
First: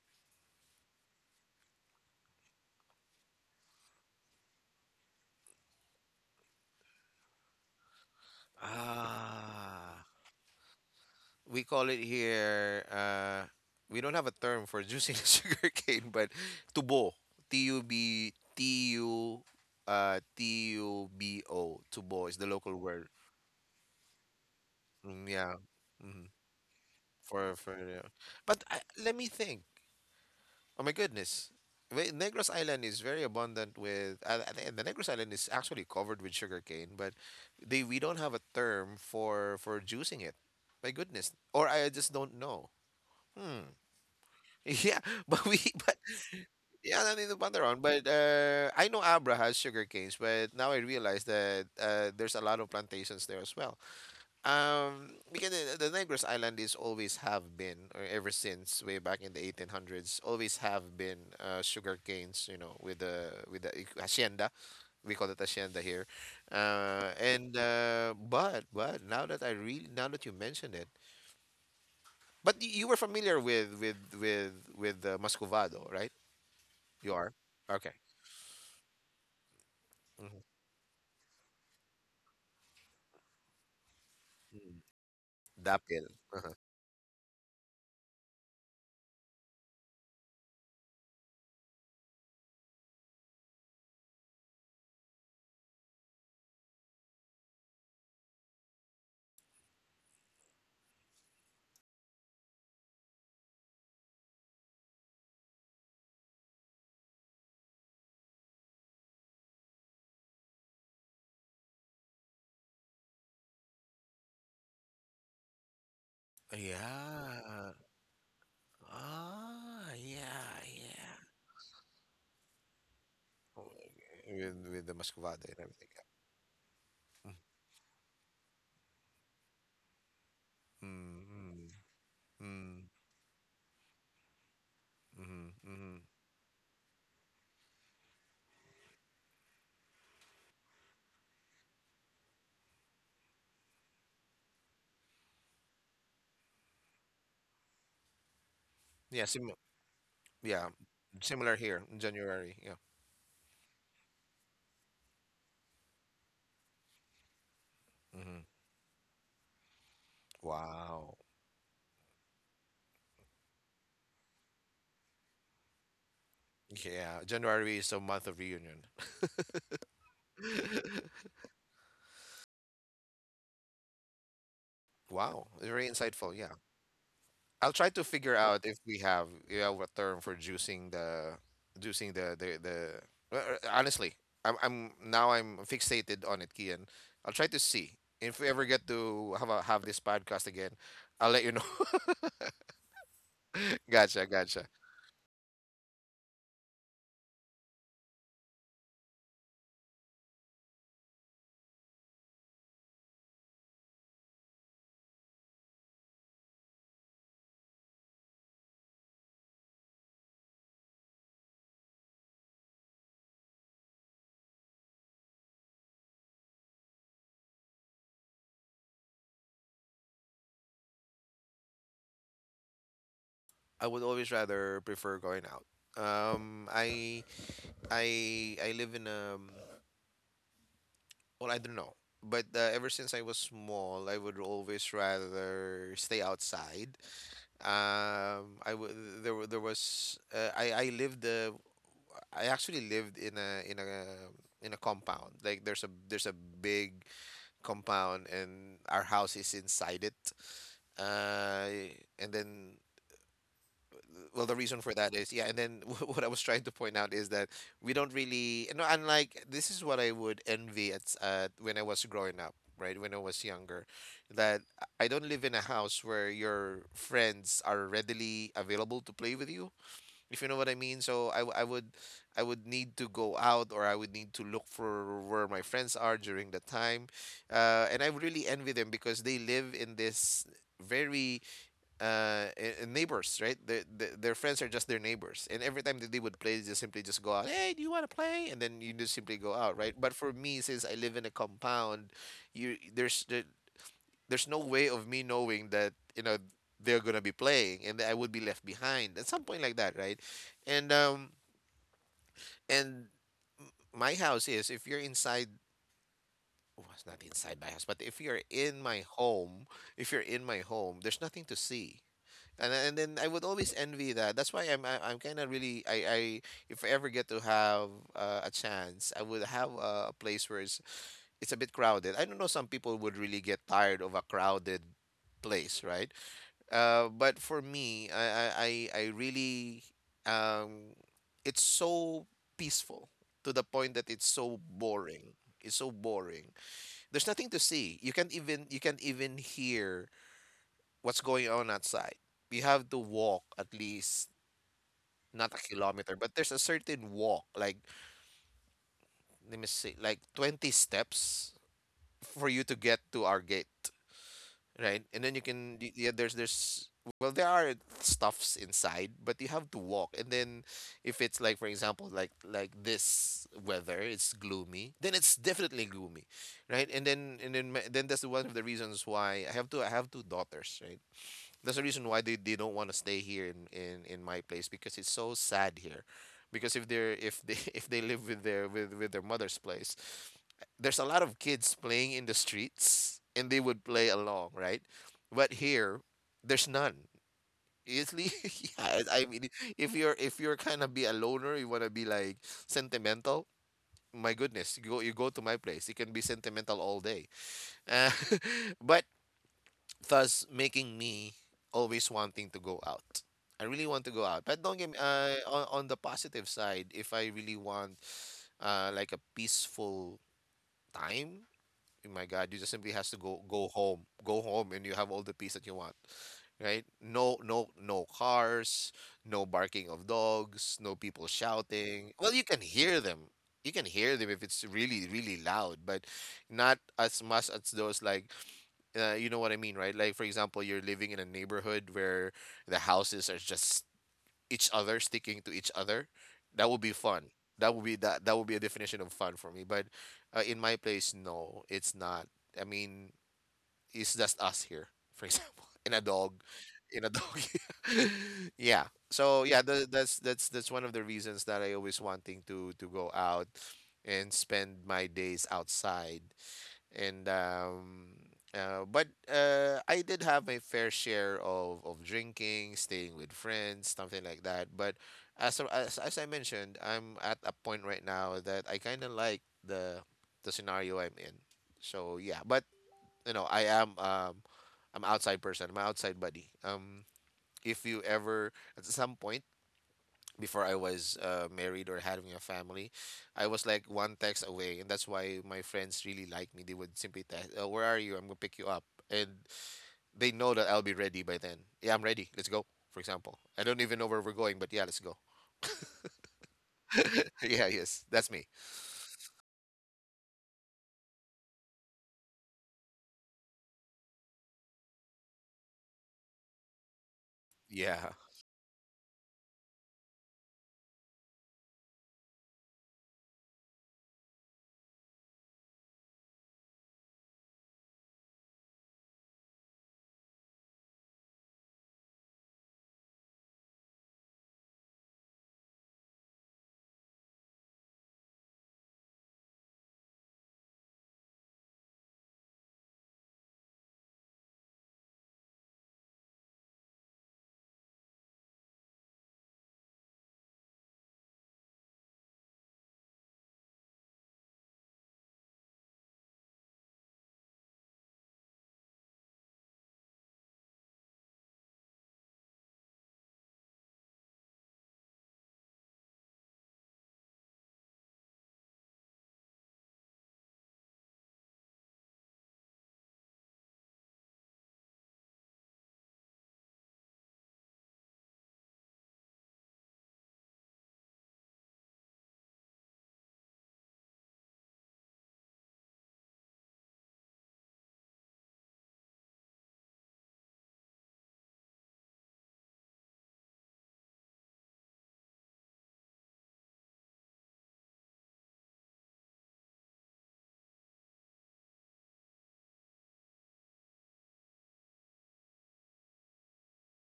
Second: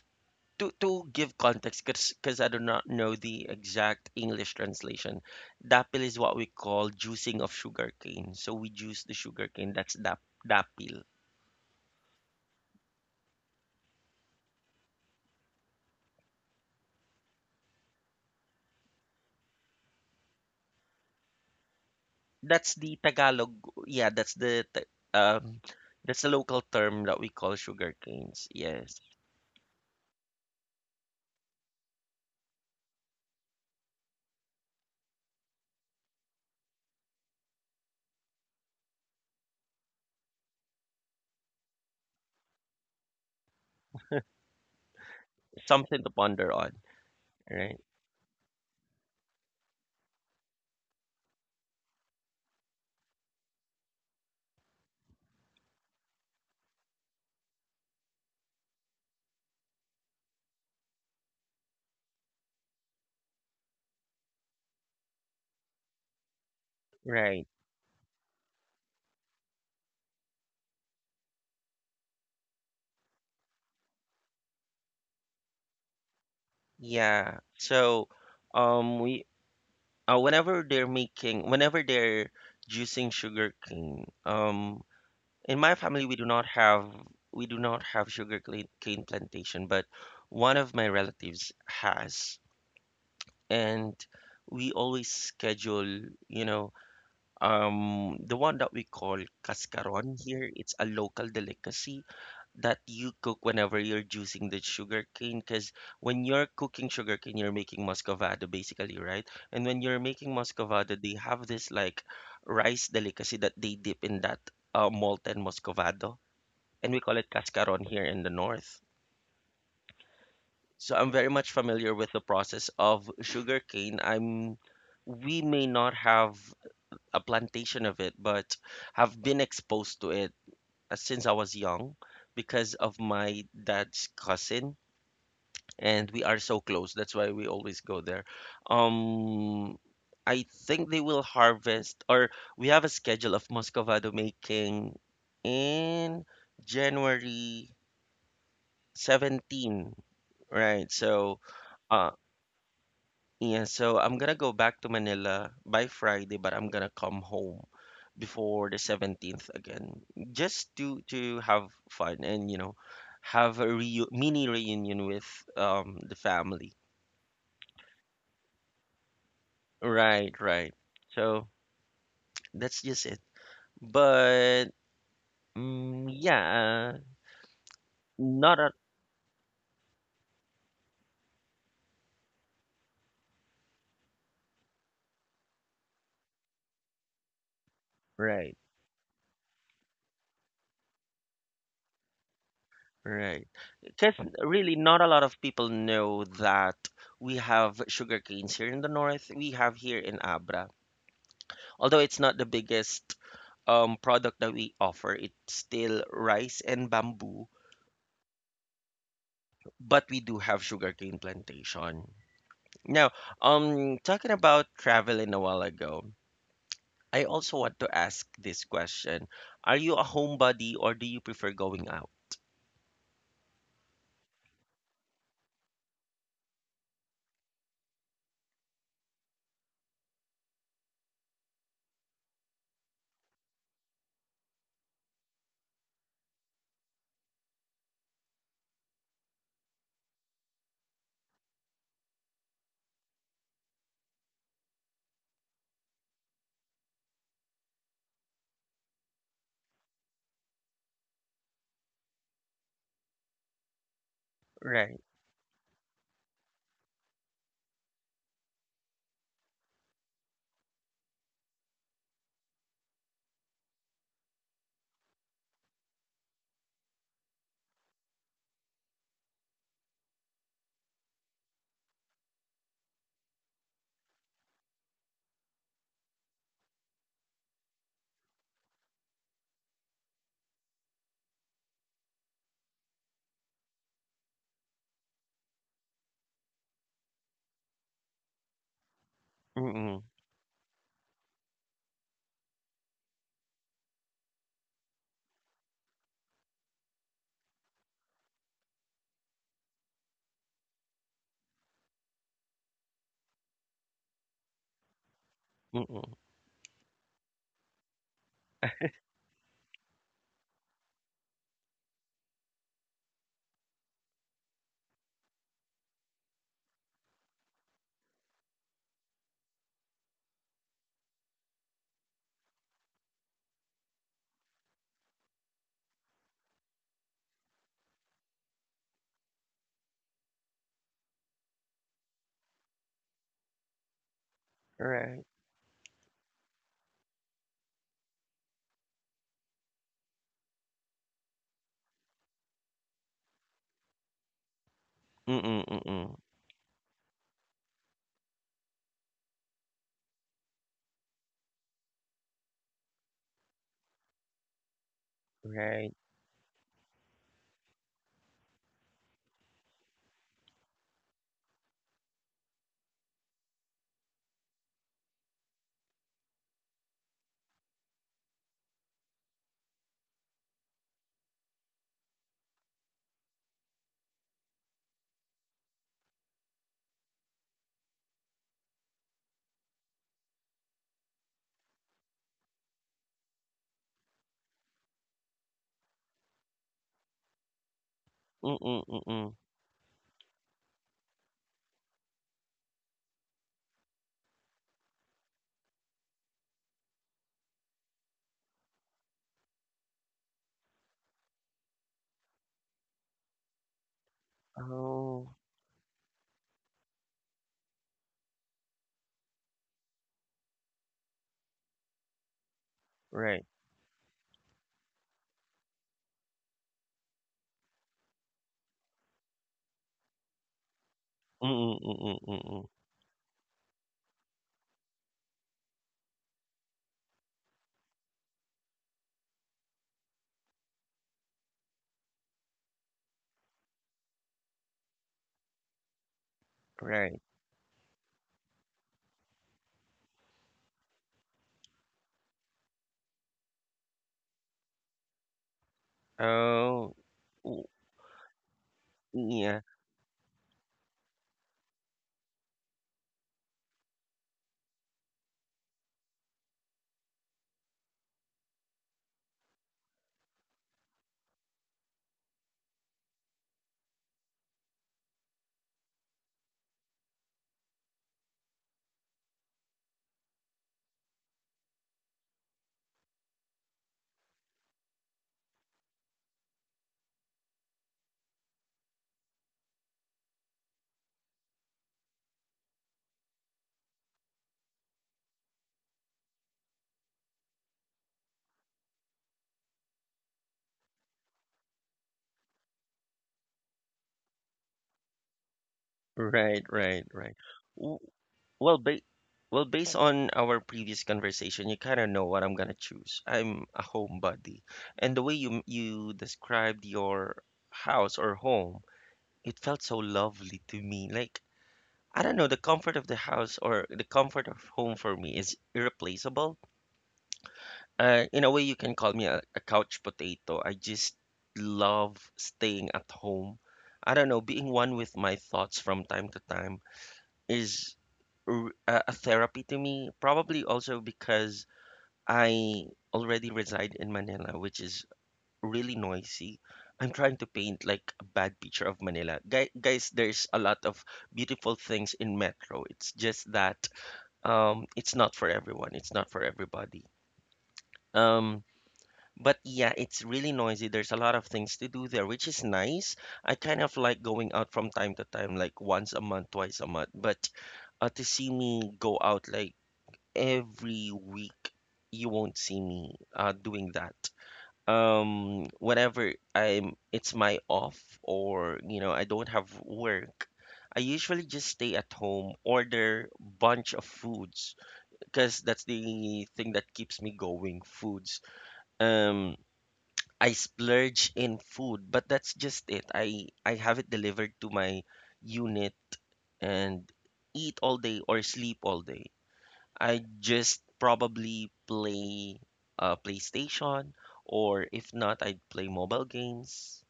A: to give context, because I do not know the exact English translation. Dapil is what we call juicing of sugarcane. So we juice the sugarcane. That's
B: Ah,
A: Dapil.
B: we call it here. We don't have a term for juicing the [LAUGHS] sugar cane, but tubo. T U B T U Tubo. Tubo is the
A: That's
B: local
A: the
B: word.
A: Tagalog. Yeah, that's the
B: Mm, yeah.
A: that's
B: Mm-hmm.
A: the local term that we call
B: For yeah.
A: sugarcanes. Yes.
B: Let me think. Oh my goodness. Wait, Negros Island is very abundant with the Negros Island is actually covered with sugarcane, but they we don't have a term for juicing it. My goodness. Or I just don't know. Hmm. [LAUGHS] Yeah, but we [LAUGHS] but
A: Something to ponder on.
B: yeah, I mean the
A: Right,
B: Pantaron. But I know Abra has sugar canes, but now I realize that there's a lot of plantations there as well. Because the Negros Island is always have been, or ever since way back in the 1800s, always have been sugar canes. You know, with the hacienda, we call it hacienda here.
A: right.
B: And but now that I really now that you mention it, but y- you were familiar with the Muscovado, right? You are
A: Yeah,
B: okay.
A: so we
B: Mm-hmm.
A: whenever they're making, whenever they're juicing sugar cane, in my
B: Dapil.
A: family we do not
B: Uh-huh.
A: have, we do not have sugar cane plantation, but one of my relatives has. And we always schedule, you know, the one that we call cascaron here. It's a local delicacy that you cook whenever you're juicing the sugarcane, because when you're cooking sugarcane you're making muscovado basically, right? And when you're making muscovado they have this like rice delicacy that they dip in that molten muscovado, and we call it
B: Yeah.
A: cascaron here in the north.
B: Ah, yeah,
A: So I'm
B: yeah.
A: very much familiar with the process of sugarcane I'm
B: With the
A: We
B: muscovado and
A: may
B: everything.
A: not have a plantation of it but have been exposed to it
B: Yeah.
A: since I was
B: Mm,
A: young
B: mm,
A: because
B: mm,
A: of my dad's cousin,
B: mm-hmm, mm-hmm.
A: and we are so close. That's why we always go there. Um, I think they will harvest, or we have a schedule of Muscovado making in January
B: Yeah, sim
A: 17,
B: yeah,
A: right? So,
B: similar here in
A: uh,
B: January. Yeah.
A: yeah, so I'm gonna go back to Manila by Friday, but I'm gonna come home
B: hmm
A: before the 17th again, just to
B: Wow.
A: to have fun and, you know, have a reu mini reunion with the family.
B: Yeah, January is the month of reunion.
A: Right, right. So that's just it. But
B: Wow, very
A: mm,
B: insightful. Yeah,
A: yeah,
B: I'll try to figure
A: not
B: out
A: a
B: if we have a term for juicing the. Honestly, I'm now I'm fixated on it, Kian. I'll try to see if we
A: right,
B: ever get to have have this podcast again. I'll let you know.
A: right. Because
B: Gotcha, gotcha.
A: really, not a lot of people know that we have sugar canes here in the north. We have here in Abra. Although it's not the biggest product that we offer, it's still rice and bamboo. But we do have sugarcane plantation. Now, talking about traveling a while ago. I also want to ask this question. Are you a homebody or do you prefer going out?
B: I would always rather prefer going out. Um, I I live in. Well, I don't know, but ever since I was small, I would always rather stay outside. I w there wa- There was I lived I actually lived in a compound. Like there's a big compound and our house is inside it. And then Well the reason for
A: Right.
B: that is yeah and then [LAUGHS] what I was trying to point out is that we don't really, you know, unlike this is what I would envy when I was growing up, right, when I was younger, that I don't live in a house where your friends are readily available to play with you, if you know what I mean. So I would, I would need to go out or I would need to look for where my friends are during the time. And I would really envy them because they live in this very uh, neighbors, right? Their friends are just their neighbors, and every time that they would play, they just simply just go out. Hey, do you want to play? And then you just simply go out, right?
A: Mm-mm.
B: But for me, since I live in a compound, you there's there, there's no way of me knowing that, you know, they're gonna be playing, and I would be left behind at some point like that, right? And um and my house is if you're inside.
A: Mm-mm.
B: Well, it's not inside my house, but if you're in my home, if you're in my home, there's nothing to see. And then I would always envy that. That's why I'm kind of really I, if I ever get to have a chance, I would have a place where it's a bit crowded. I don't know, some people would really get tired of a crowded place, right? But for me, I really um it's so peaceful to the point that it's so
A: Right.
B: boring. It's so boring. There's nothing to see. You can't even hear what's going on outside. We have to walk at least not a
A: Mm-mm. Mm-mm.
B: kilometer, but there's a certain walk, like let me see, like 20 steps for you to get to our gate, right? And then you can, y-
A: Right.
B: yeah, there's well, there are stuffs inside, but you have to walk. And then if it's like, for example, like this weather, it's gloomy, then it's definitely gloomy, right? And then that's one of the reasons why I have two daughters, right? That's the reason why they don't want to stay here in my place because it's so sad here. Because if they [LAUGHS] if they live with their mother's place, there's a lot of kids playing in the streets and they would play along, right? But here, there's none. It's li- [LAUGHS]
A: Mm-mm.
B: yeah, I
A: Mm-mm.
B: mean, if you're kind of be a loner, you wanna be like sentimental. My goodness, you go to my place. You can be sentimental all day. Uh, [LAUGHS] but thus making me always wanting to go out. I really want to go out, but don't get me uh,
A: Oh.
B: on, on the positive side. If I really want like a peaceful time, oh my God, you just simply has to
A: Right.
B: go home, and you have all the peace that you want, right? No, no cars, no barking of dogs, no people
A: Mm-mm.
B: shouting.
A: Mm-mm.
B: Well, you can
A: Mm-mm.
B: hear them. You can hear them if it's really, really loud, but not as much as those like you know what I mean, right? Like for example, you're living in a neighborhood where the houses are just each other sticking to each other. That would be fun.
A: Right.
B: That would be a definition of fun for me. But in my place, no, it's not. I mean, it's just us here, for example, [LAUGHS]
A: Oh.
B: in a dog.
A: W-.
B: [LAUGHS] yeah.
A: Yeah.
B: That's one of the reasons that I always wanting to go out and spend my days outside and but I did have my fair share of drinking, staying with friends, something like that. But as I mentioned, I'm at a point right now that I kind of like the scenario I'm in. So yeah, but you know, I am I'm outside person. I'm a outside buddy. If you ever at some point before I was married or having a family, I was like one text away, and that's why my friends really like me. They would simply text, oh, "Where are you? I'm gonna pick you up," and they know that I'll be ready by then. Yeah, I'm ready. Let's go. For example, I don't even know where we're going, but yeah, let's go.
A: Right. Right.
B: [LAUGHS]
A: Right.
B: yeah, yes,
A: W-
B: that's me.
A: Well, ba well, based on our previous conversation, you kind of know what I'm gonna choose. I'm a homebody, and the way you described your
B: Yeah,
A: house or home, it felt so lovely to me. Like, I don't know, the comfort of the house or the comfort of home for me is irreplaceable. In a way, you can call me a couch potato. I just love staying at home. I don't know, being one with my thoughts from time to time is a therapy to me. Probably also because I already reside in Manila, which is really noisy. I'm trying to paint like a bad picture of Manila. Guys, there's a lot of beautiful things in Metro. It's just that it's not for everyone. It's not for everybody. Um, but yeah, it's really noisy. There's a lot of things to do there, which is nice. I kind of like going out from time to time, like once a month, twice a month. But to see me go out like every week, you won't see me doing that whenever I'm it's my off, or you know, I don't have work, I usually just stay at home, order bunch of foods because that's the thing that keeps me going, foods. Um, I splurge in food, but that's just it. I have it delivered to my unit and eat all day or sleep all day. I just probably play PlayStation, or if not, I'd play mobile games.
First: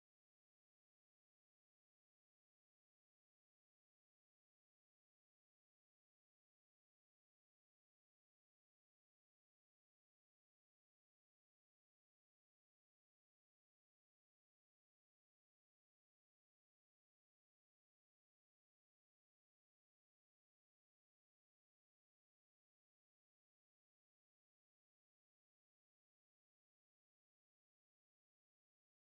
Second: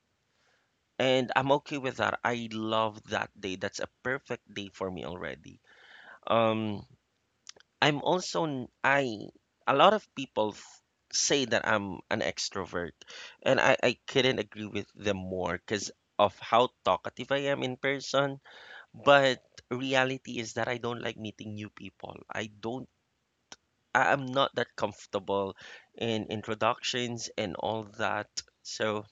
A: And I'm okay with that. I love that day. That's a perfect day for me already. Um, I'm also n- I A lot of people say that I'm an extrovert, and I couldn't agree with them more because of how talkative I am in person. But reality is that I don't like meeting new people. I am not that comfortable in introductions and all that. So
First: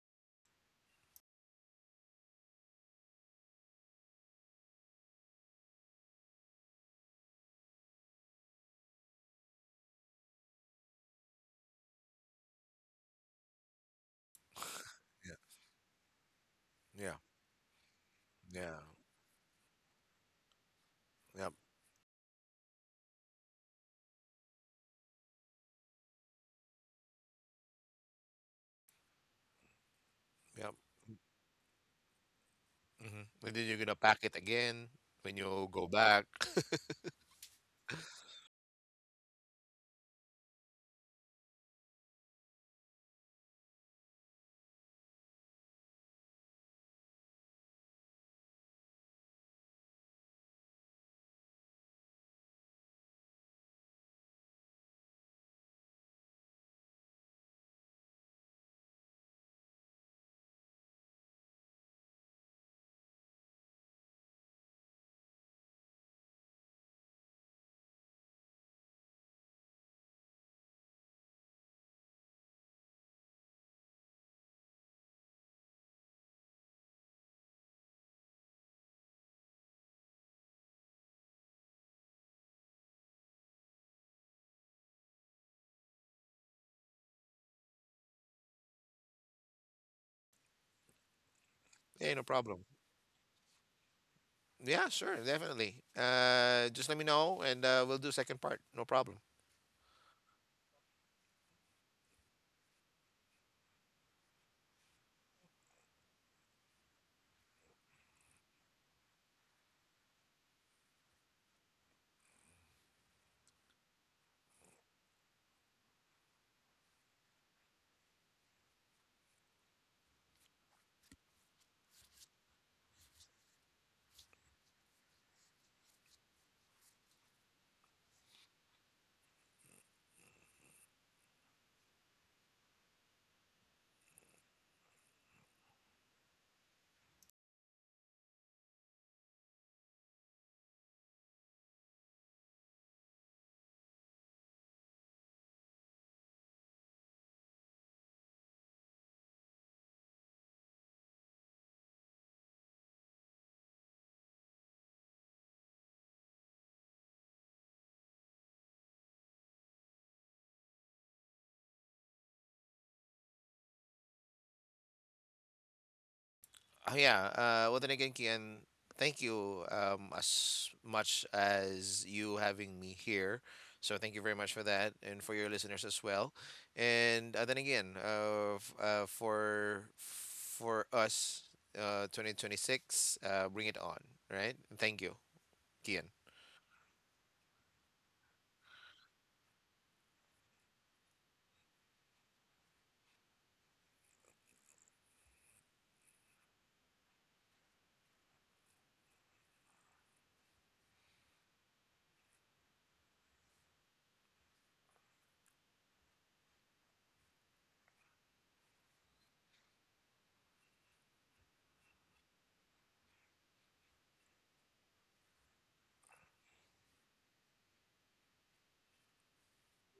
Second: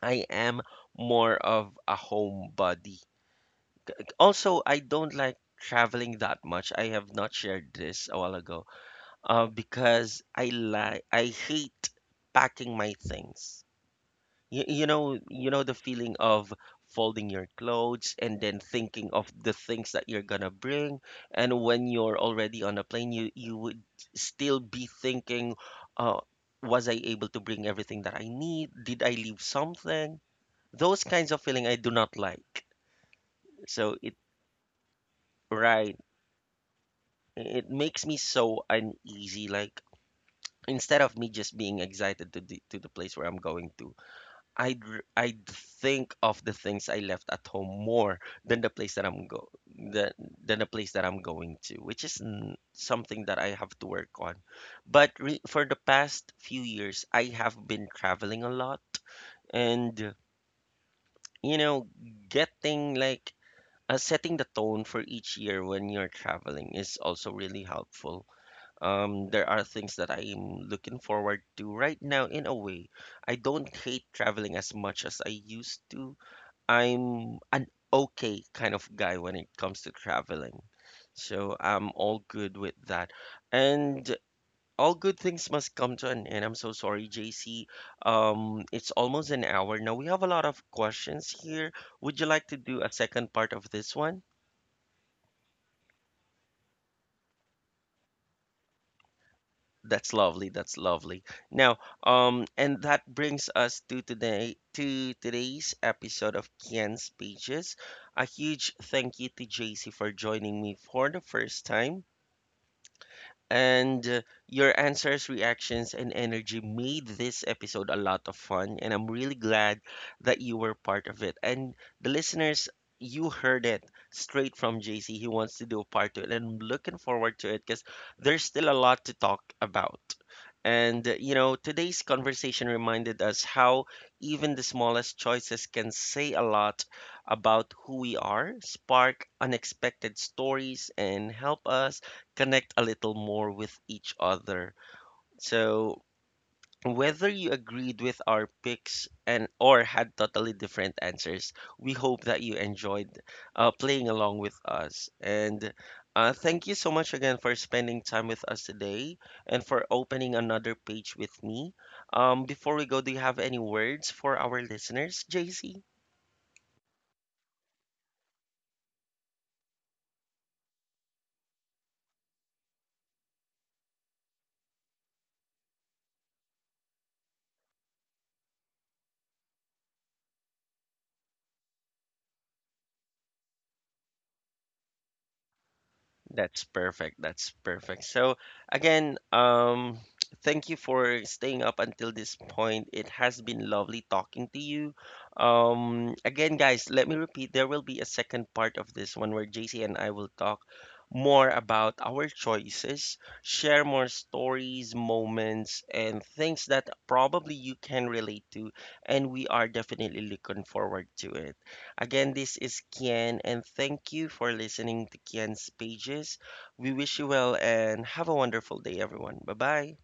A: I am more of a homebody. Also, I don't like traveling that much. I have not shared this a while ago. Because I hate packing my things.
B: yeah,
A: You know the feeling of
B: yeah,
A: folding your clothes and then
B: yeah,
A: thinking of the things that you're gonna bring.
B: yep,
A: And when you're already on a plane, you would still be thinking, uh, was I able to bring everything that I need? Did I leave something?
B: yep.
A: Those kinds of feeling I do not like.
B: hmm And then you're
A: So
B: gonna
A: it
B: pack it again when you go
A: right,
B: back. [LAUGHS]
A: it makes me so uneasy. Like instead of me just being excited to the, to the place where I'm going to, I'd think of the things I left at home more than the place that I'm go than than the place that I'm going to, which is something that I have to work on. But re for the past few years, I have been traveling a lot, and you know, getting like, setting the tone for each year when you're traveling is also really helpful. There are things that I'm looking forward to right now in a way. I don't hate traveling as much as I used to. I'm an okay kind of guy when it comes to traveling. So I'm all good with that. And all good things must come to an end. I'm so sorry, JC. It's almost an hour now. We have a lot of questions here. Would
B: Yeah,
A: you
B: no
A: like to
B: problem.
A: do a second part of this one?
B: Yeah, sure, definitely. Just let me know, and we'll do second part. No problem.
A: That's lovely. That's lovely. Now, and that brings us to today, to today's episode of Kian's Pages. A huge thank you to JC for joining me for the first time. And your answers, reactions, and energy made this episode a lot of fun. And I'm really glad that you were part of it. And the listeners, you heard it straight from JC. He wants to do a part two. And I'm looking forward to it because there's still a lot to talk about. And, you know, today's conversation reminded us how even the smallest choices can say a lot about who we are, spark unexpected stories, and help us connect a little more with each other. So, whether you agreed with our picks, and or had totally different answers, we hope that you enjoyed playing along with us. And thank you so much again for spending time with us today and for opening another page with me. Before we go, do you have any words for our listeners, JC?
B: Oh yeah. Well then again, Kian, thank you as much as you having me here. So thank you very much for that, and for your listeners as well. And then again, f- For us, 2026, bring it on, right? Thank you, Kian.
A: That's perfect. That's perfect. So again, thank you for staying up until this point. It has been lovely talking to you. Again, guys, let me repeat, there will be a second part of this one where JC and I will talk more about our choices, share more stories, moments, and things that probably you can relate to, and we are definitely looking forward to it. Again, this is Kian, and thank you for listening to Kian's pages. We wish you well and have a wonderful day, everyone. Bye bye.